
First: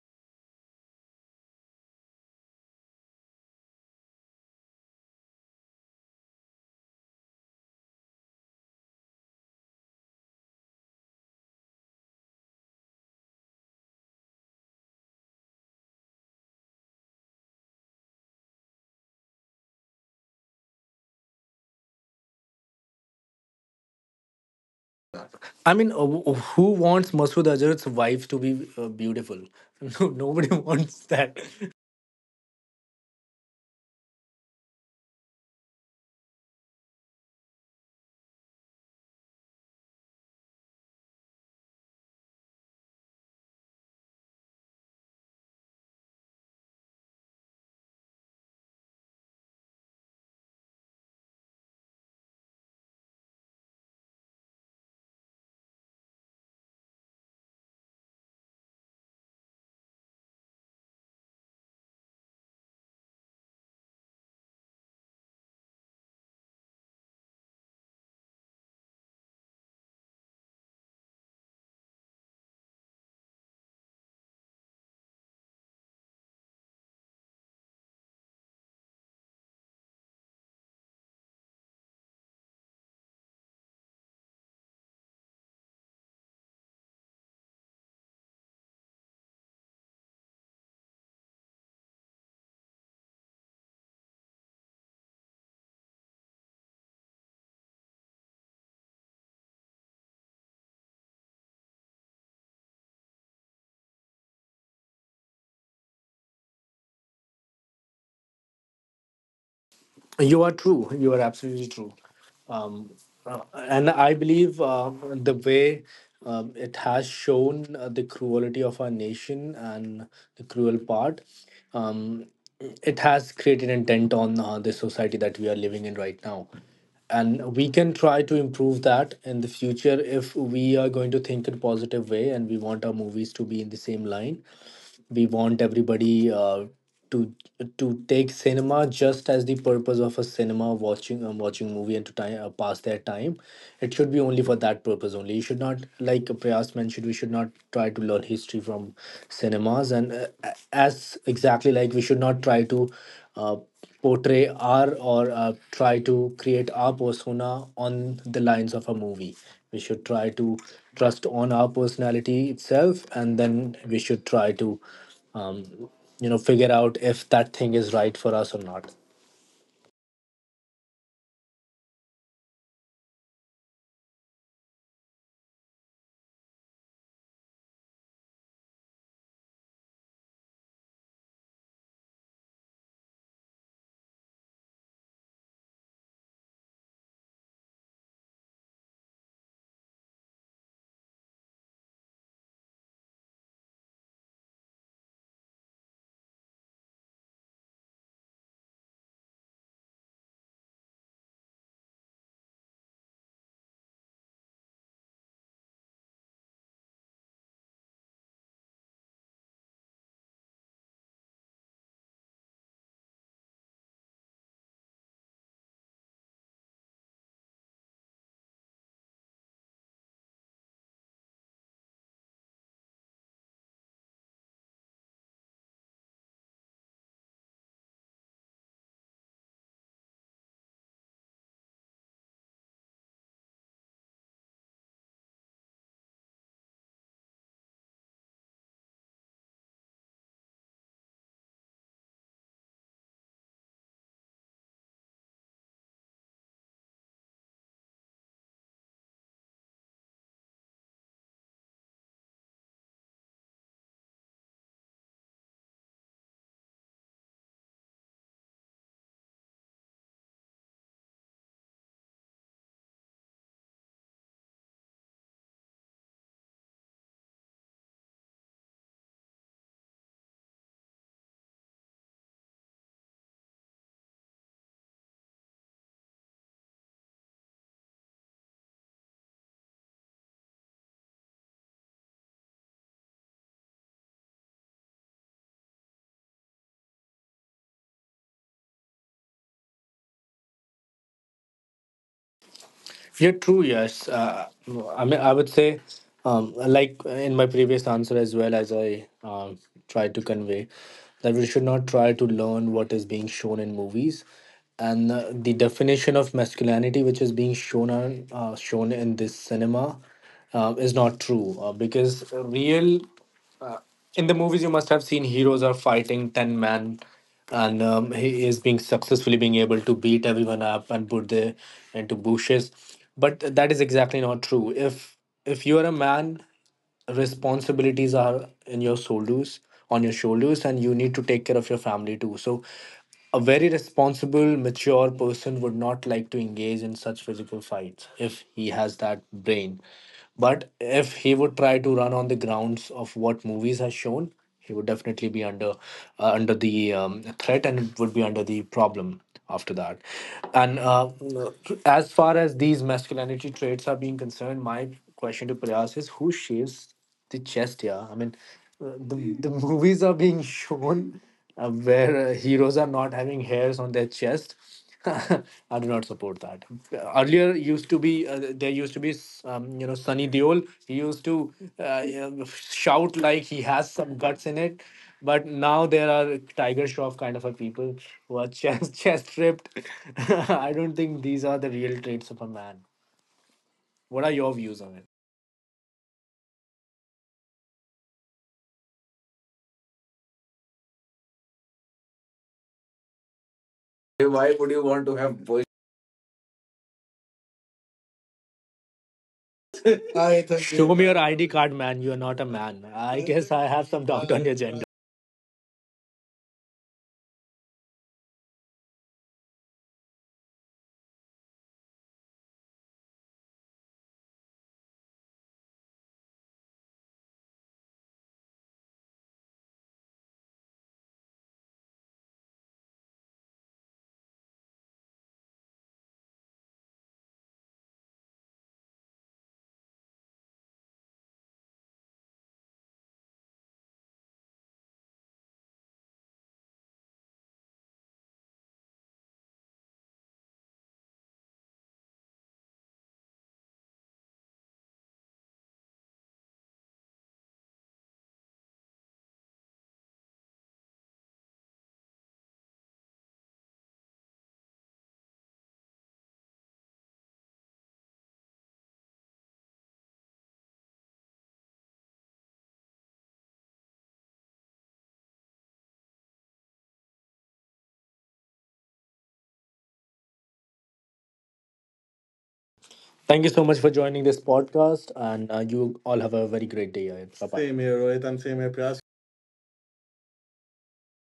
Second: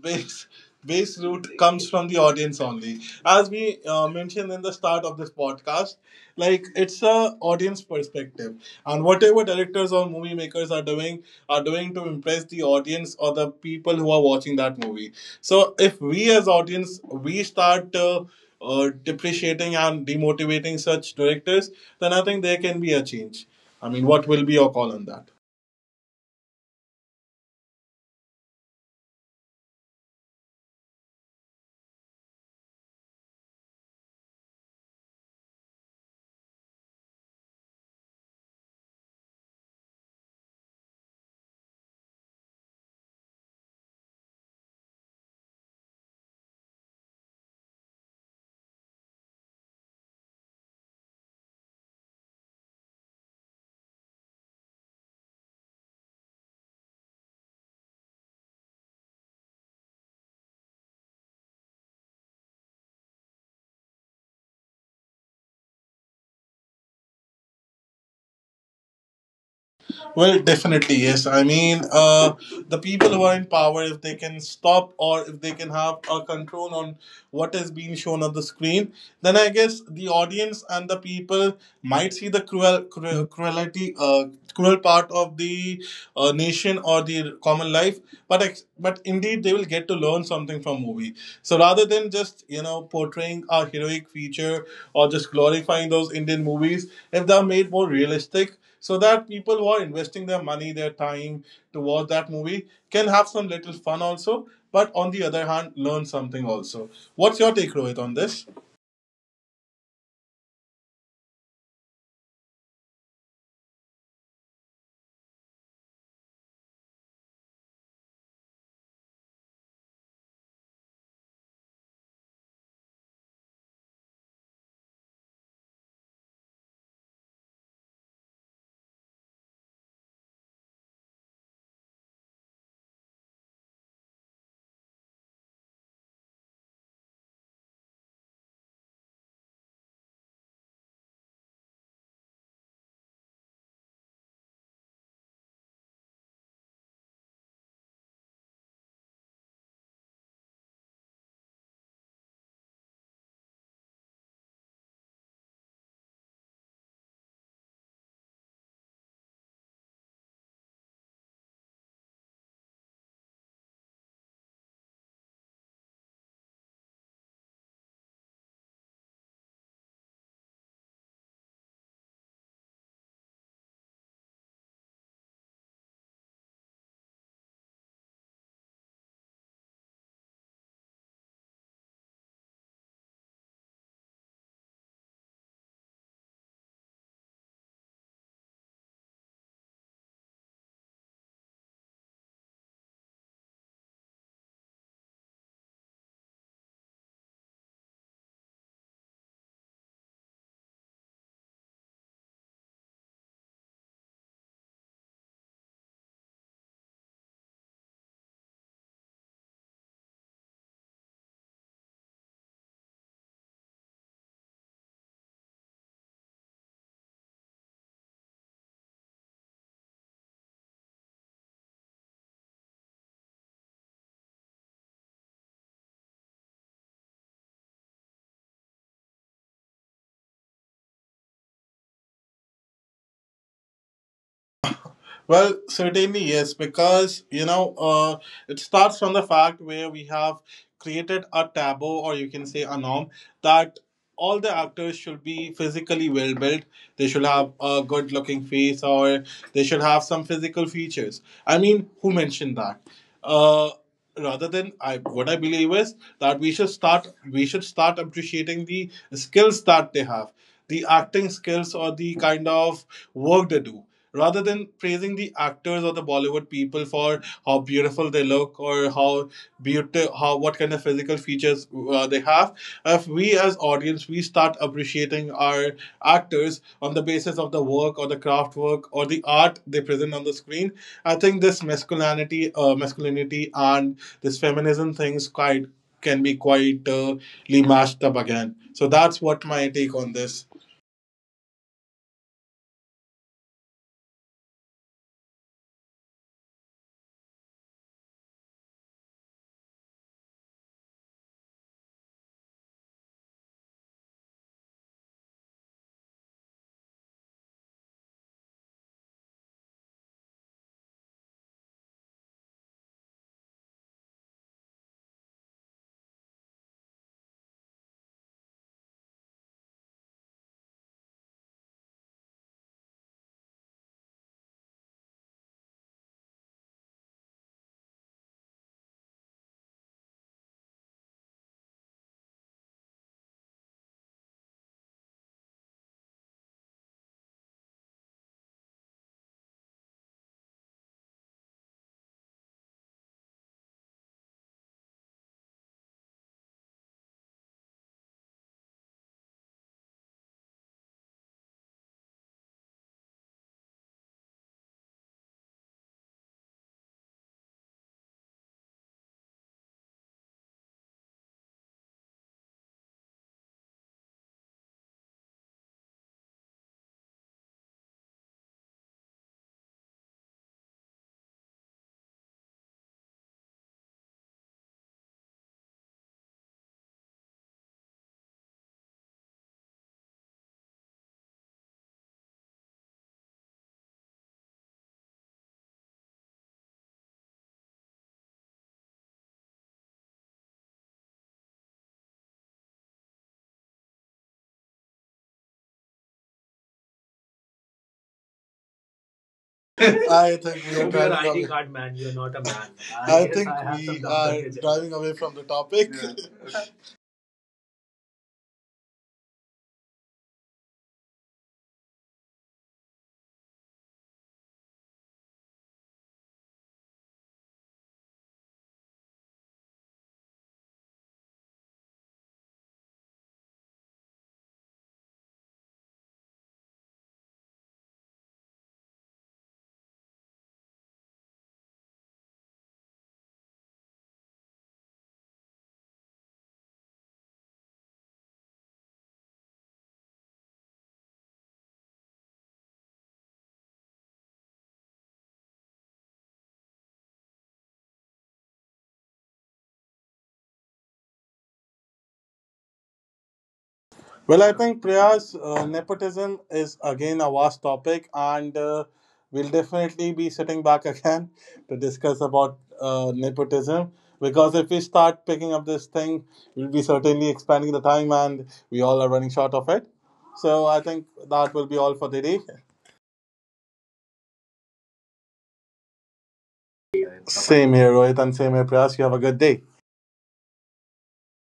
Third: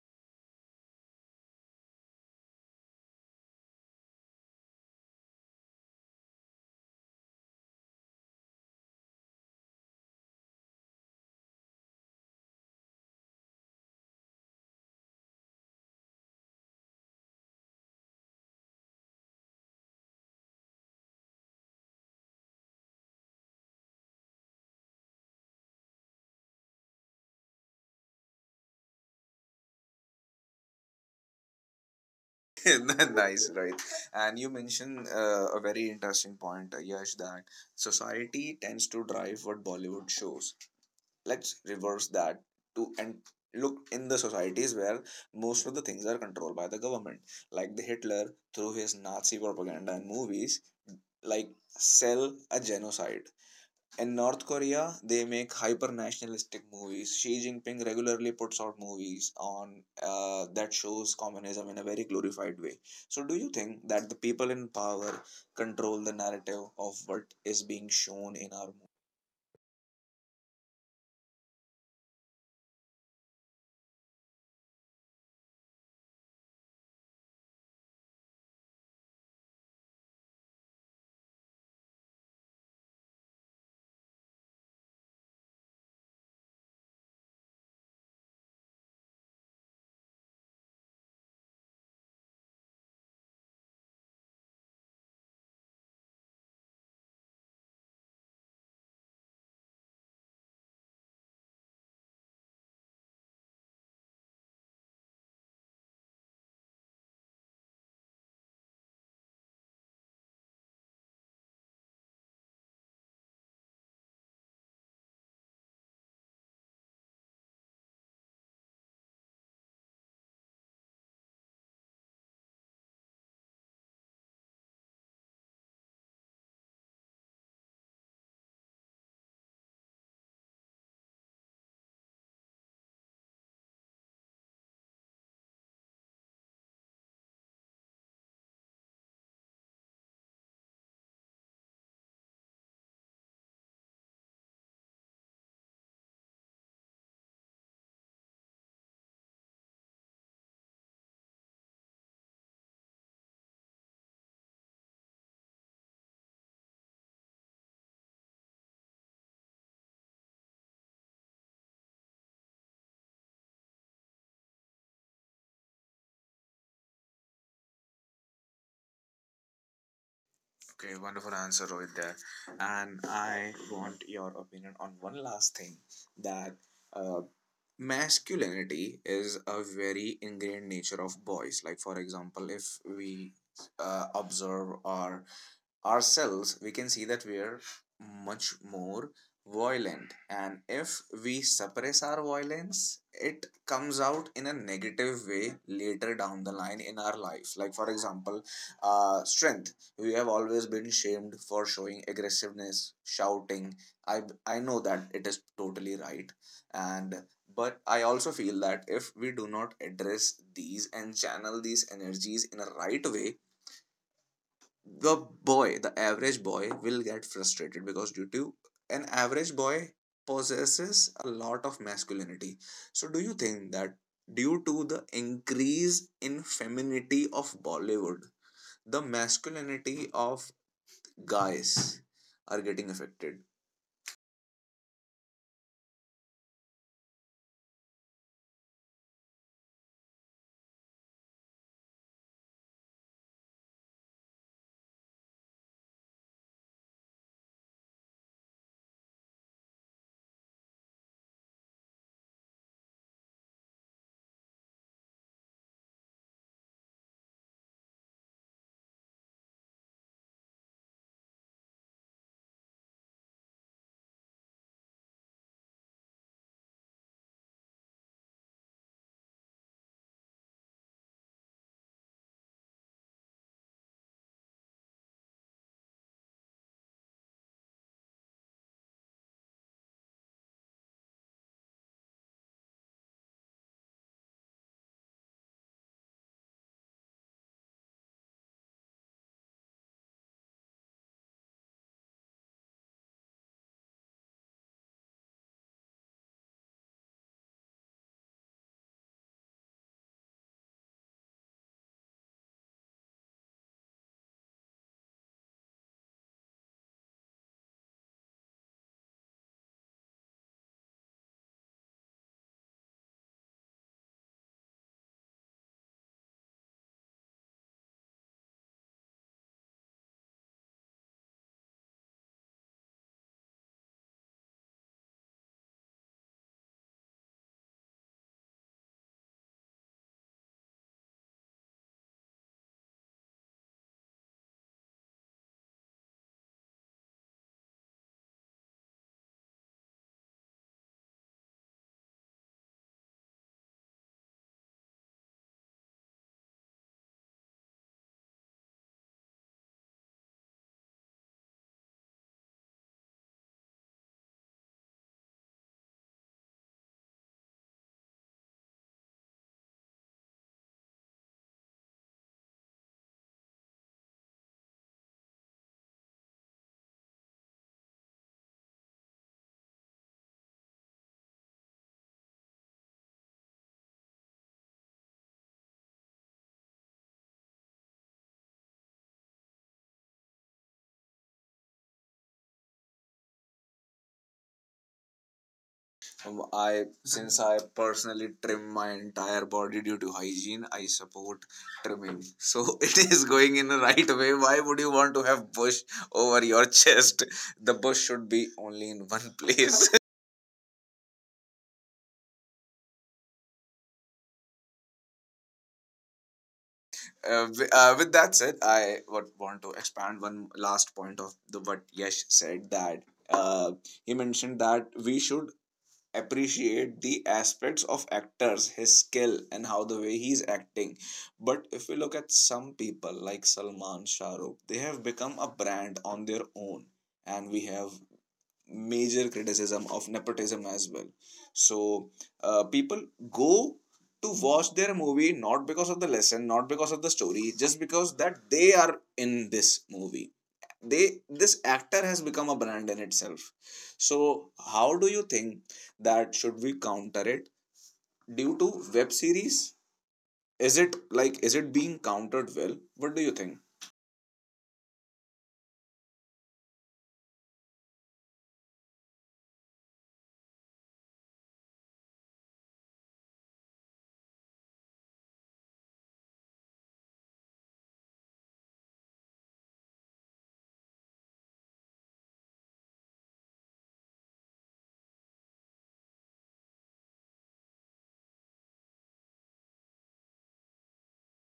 Speaker 2: base base root comes from the audience only, as we mentioned in the start of this podcast, like it's a audience perspective, and whatever directors or movie makers are doing to impress the audience or the people who are watching that movie. So if we as audience we start depreciating and demotivating such directors, then I think there can be a change. I mean, what will be your call on that?
Speaker 3: who wants Masood Azhar's wife to be beautiful? No, nobody wants that.
Speaker 1: Nice, right? And you mentioned a very interesting point, Yash, that society tends to drive what Bollywood shows. Let's reverse that to and look in the societies where most of the things are controlled by the government, like the Hitler, through his Nazi propaganda and movies, like sell a genocide. In North Korea they make hyper nationalistic movies. Xi Jinping regularly puts out movies on that shows communism in a very glorified way. So do you think that the people in power control the narrative of what is being shown in our movies?
Speaker 2: Well, definitely, yes. I mean, the people who are in power, if they can stop or if they can have a control on what is being shown on the screen, then I guess the audience and the people might see the cruelty, cruel part of the nation or the common life. But but indeed, they will get to learn something from movie. So rather than just portraying a heroic feature or just glorifying those Indian movies, if they are made more realistic so that people who are investing their money, their time towards that movie can have some little fun also, but on the other hand, learn something also. What's your take, Rohit, on this?
Speaker 3: You are true. You are absolutely true. Um, and I believe the way it has shown the cruelty of our nation and the cruel part, um, it has created a dent on the society that we are living in right now. And we can try to improve that in the future if we are going to think in positive way, and we want our movies to be in the same line. We want everybody to to take cinema just as the purpose of a cinema watching, watching movie, and to time, pass their time. It should be only for that purpose only. You should not, like Prayas mentioned, we should not try to learn history from cinemas. And as exactly, like we should not try to uh, portray our or try to create our persona on the lines of a movie. We should try to trust on our personality itself, and then we should try to um, you know, figure out if that thing is right for us or not.
Speaker 1: Okay, wonderful answer, Rohit. There, and I want your opinion on one last thing, that uh, masculinity is a very ingrained nature of boys. Like, for example, if we observe or ourselves, we can see that we are much more violent. And if we suppress our violence, it comes out in a negative way later down the line in our life. Like, for example, strength. We have always been shamed for showing aggressiveness, shouting. I know that it is totally right. And but I also feel that if we do not address these and channel these energies in a right way, the the average boy will get frustrated, because due to an average boy possesses a lot of masculinity. So do you think that due to the increase in femininity of Bollywood, the masculinity of guys are getting affected?
Speaker 2: Well, certainly yes, because it starts from the fact where we have created a taboo, or you can say a norm, that all the actors should be physically well built. They should have a good looking face, or they should have some physical features. I mean, who mentioned that? Uh, rather than I, what I believe is that we should start appreciating the skills that they have, the acting skills or the kind of work they do. Rather than praising the actors or the Bollywood people for how beautiful they look or how what kind of physical features they behalf, if we as audience we start appreciating our actors on the basis of the work or the craft work or the art they present on the screen, I think this masculinity and this feminism things quite can be quite mashed up again, so that's what my take on this.
Speaker 3: Yeah, true. Yes, I mean, I would say, like in my previous answer as well, as I tried to convey, that we should not try to learn what is being shown in movies. And the definition of masculinity which is being shown on, shown in this cinema is not true, because real in the movies you must have seen heroes are fighting 10 men and he is being successfully being able to beat everyone up and put them into bushes. But that is exactly not true. If you are a man, responsibilities are in your shoulders, on your shoulders, and you need to take care of your family too. So a very responsible, mature person would not like to engage in such physical fights if he has that brain. But if he would try to run on the grounds of what movies has shown, he would definitely be under the threat, and it would be under the problem after that. And as far as these masculinity traits are being concerned, my question to Prayas is who shapes the chest, yeah. I mean, the movies are being shown where heroes are not having hairs on their chest. I do not support that. Earlier used to be uh, there used to be you know, Sunny Deol. He used to you know, shout like he has some guts in it. But now there are Tiger Shroff kind of a people who are chest chest ripped. I don't think these are the real traits of a man. What are your views on it?
Speaker 1: I, since I personally trim my entire body due to hygiene, I support trimming. So it is going in the right way. Why would you want to have bush over your chest? The bush should be only in one
Speaker 2: I
Speaker 1: place.
Speaker 3: I
Speaker 2: think
Speaker 3: thank
Speaker 2: we
Speaker 3: you.
Speaker 2: You're
Speaker 3: Show
Speaker 2: are
Speaker 3: me
Speaker 2: an
Speaker 3: your
Speaker 2: ID
Speaker 3: ID
Speaker 2: card
Speaker 3: card,
Speaker 2: man.
Speaker 3: man.
Speaker 2: You're
Speaker 3: You are
Speaker 2: not a
Speaker 3: not a
Speaker 2: man.
Speaker 3: man.
Speaker 2: i
Speaker 3: I
Speaker 2: I guess think
Speaker 3: guess
Speaker 2: I
Speaker 3: I
Speaker 2: have
Speaker 3: have
Speaker 2: we
Speaker 3: some
Speaker 2: doubt
Speaker 3: doubt on
Speaker 2: are
Speaker 3: your gender.
Speaker 2: driving away from the topic. Yeah.
Speaker 1: With that said, I would want to expand one last point of the what Yash said, that uh, he mentioned that we should appreciate the aspects of actors, his skill and how the way he's acting. But if we look at some people like Salman, Shah Rukh, they have become a brand on their own, and we have major criticism of nepotism as well. So people go to watch their movie not because of the lesson, not because of the story, just because that they are in this movie. They, this actor has become a brand in itself. So how do you think that should we counter it? Due to web series, is it like, is it being countered? Well, what do you think?
Speaker 2: Well, I think Priyas, nepotism is again a vast topic, and we'll definitely be sitting back again to discuss about nepotism. Because if we start picking up this thing, we'll be certainly expanding the time, and we all are running short of it. So I think that will be all for the day.
Speaker 3: Thank you so much for joining this podcast, and you all have a very great day ahead. Bye bye.
Speaker 2: Same
Speaker 3: Same
Speaker 2: here,
Speaker 3: here,
Speaker 2: Rohit,
Speaker 3: Rohit,
Speaker 2: and
Speaker 3: and
Speaker 2: same
Speaker 3: same
Speaker 2: here,
Speaker 3: here,
Speaker 2: Priyas.
Speaker 3: Priyas.
Speaker 2: You have a good day.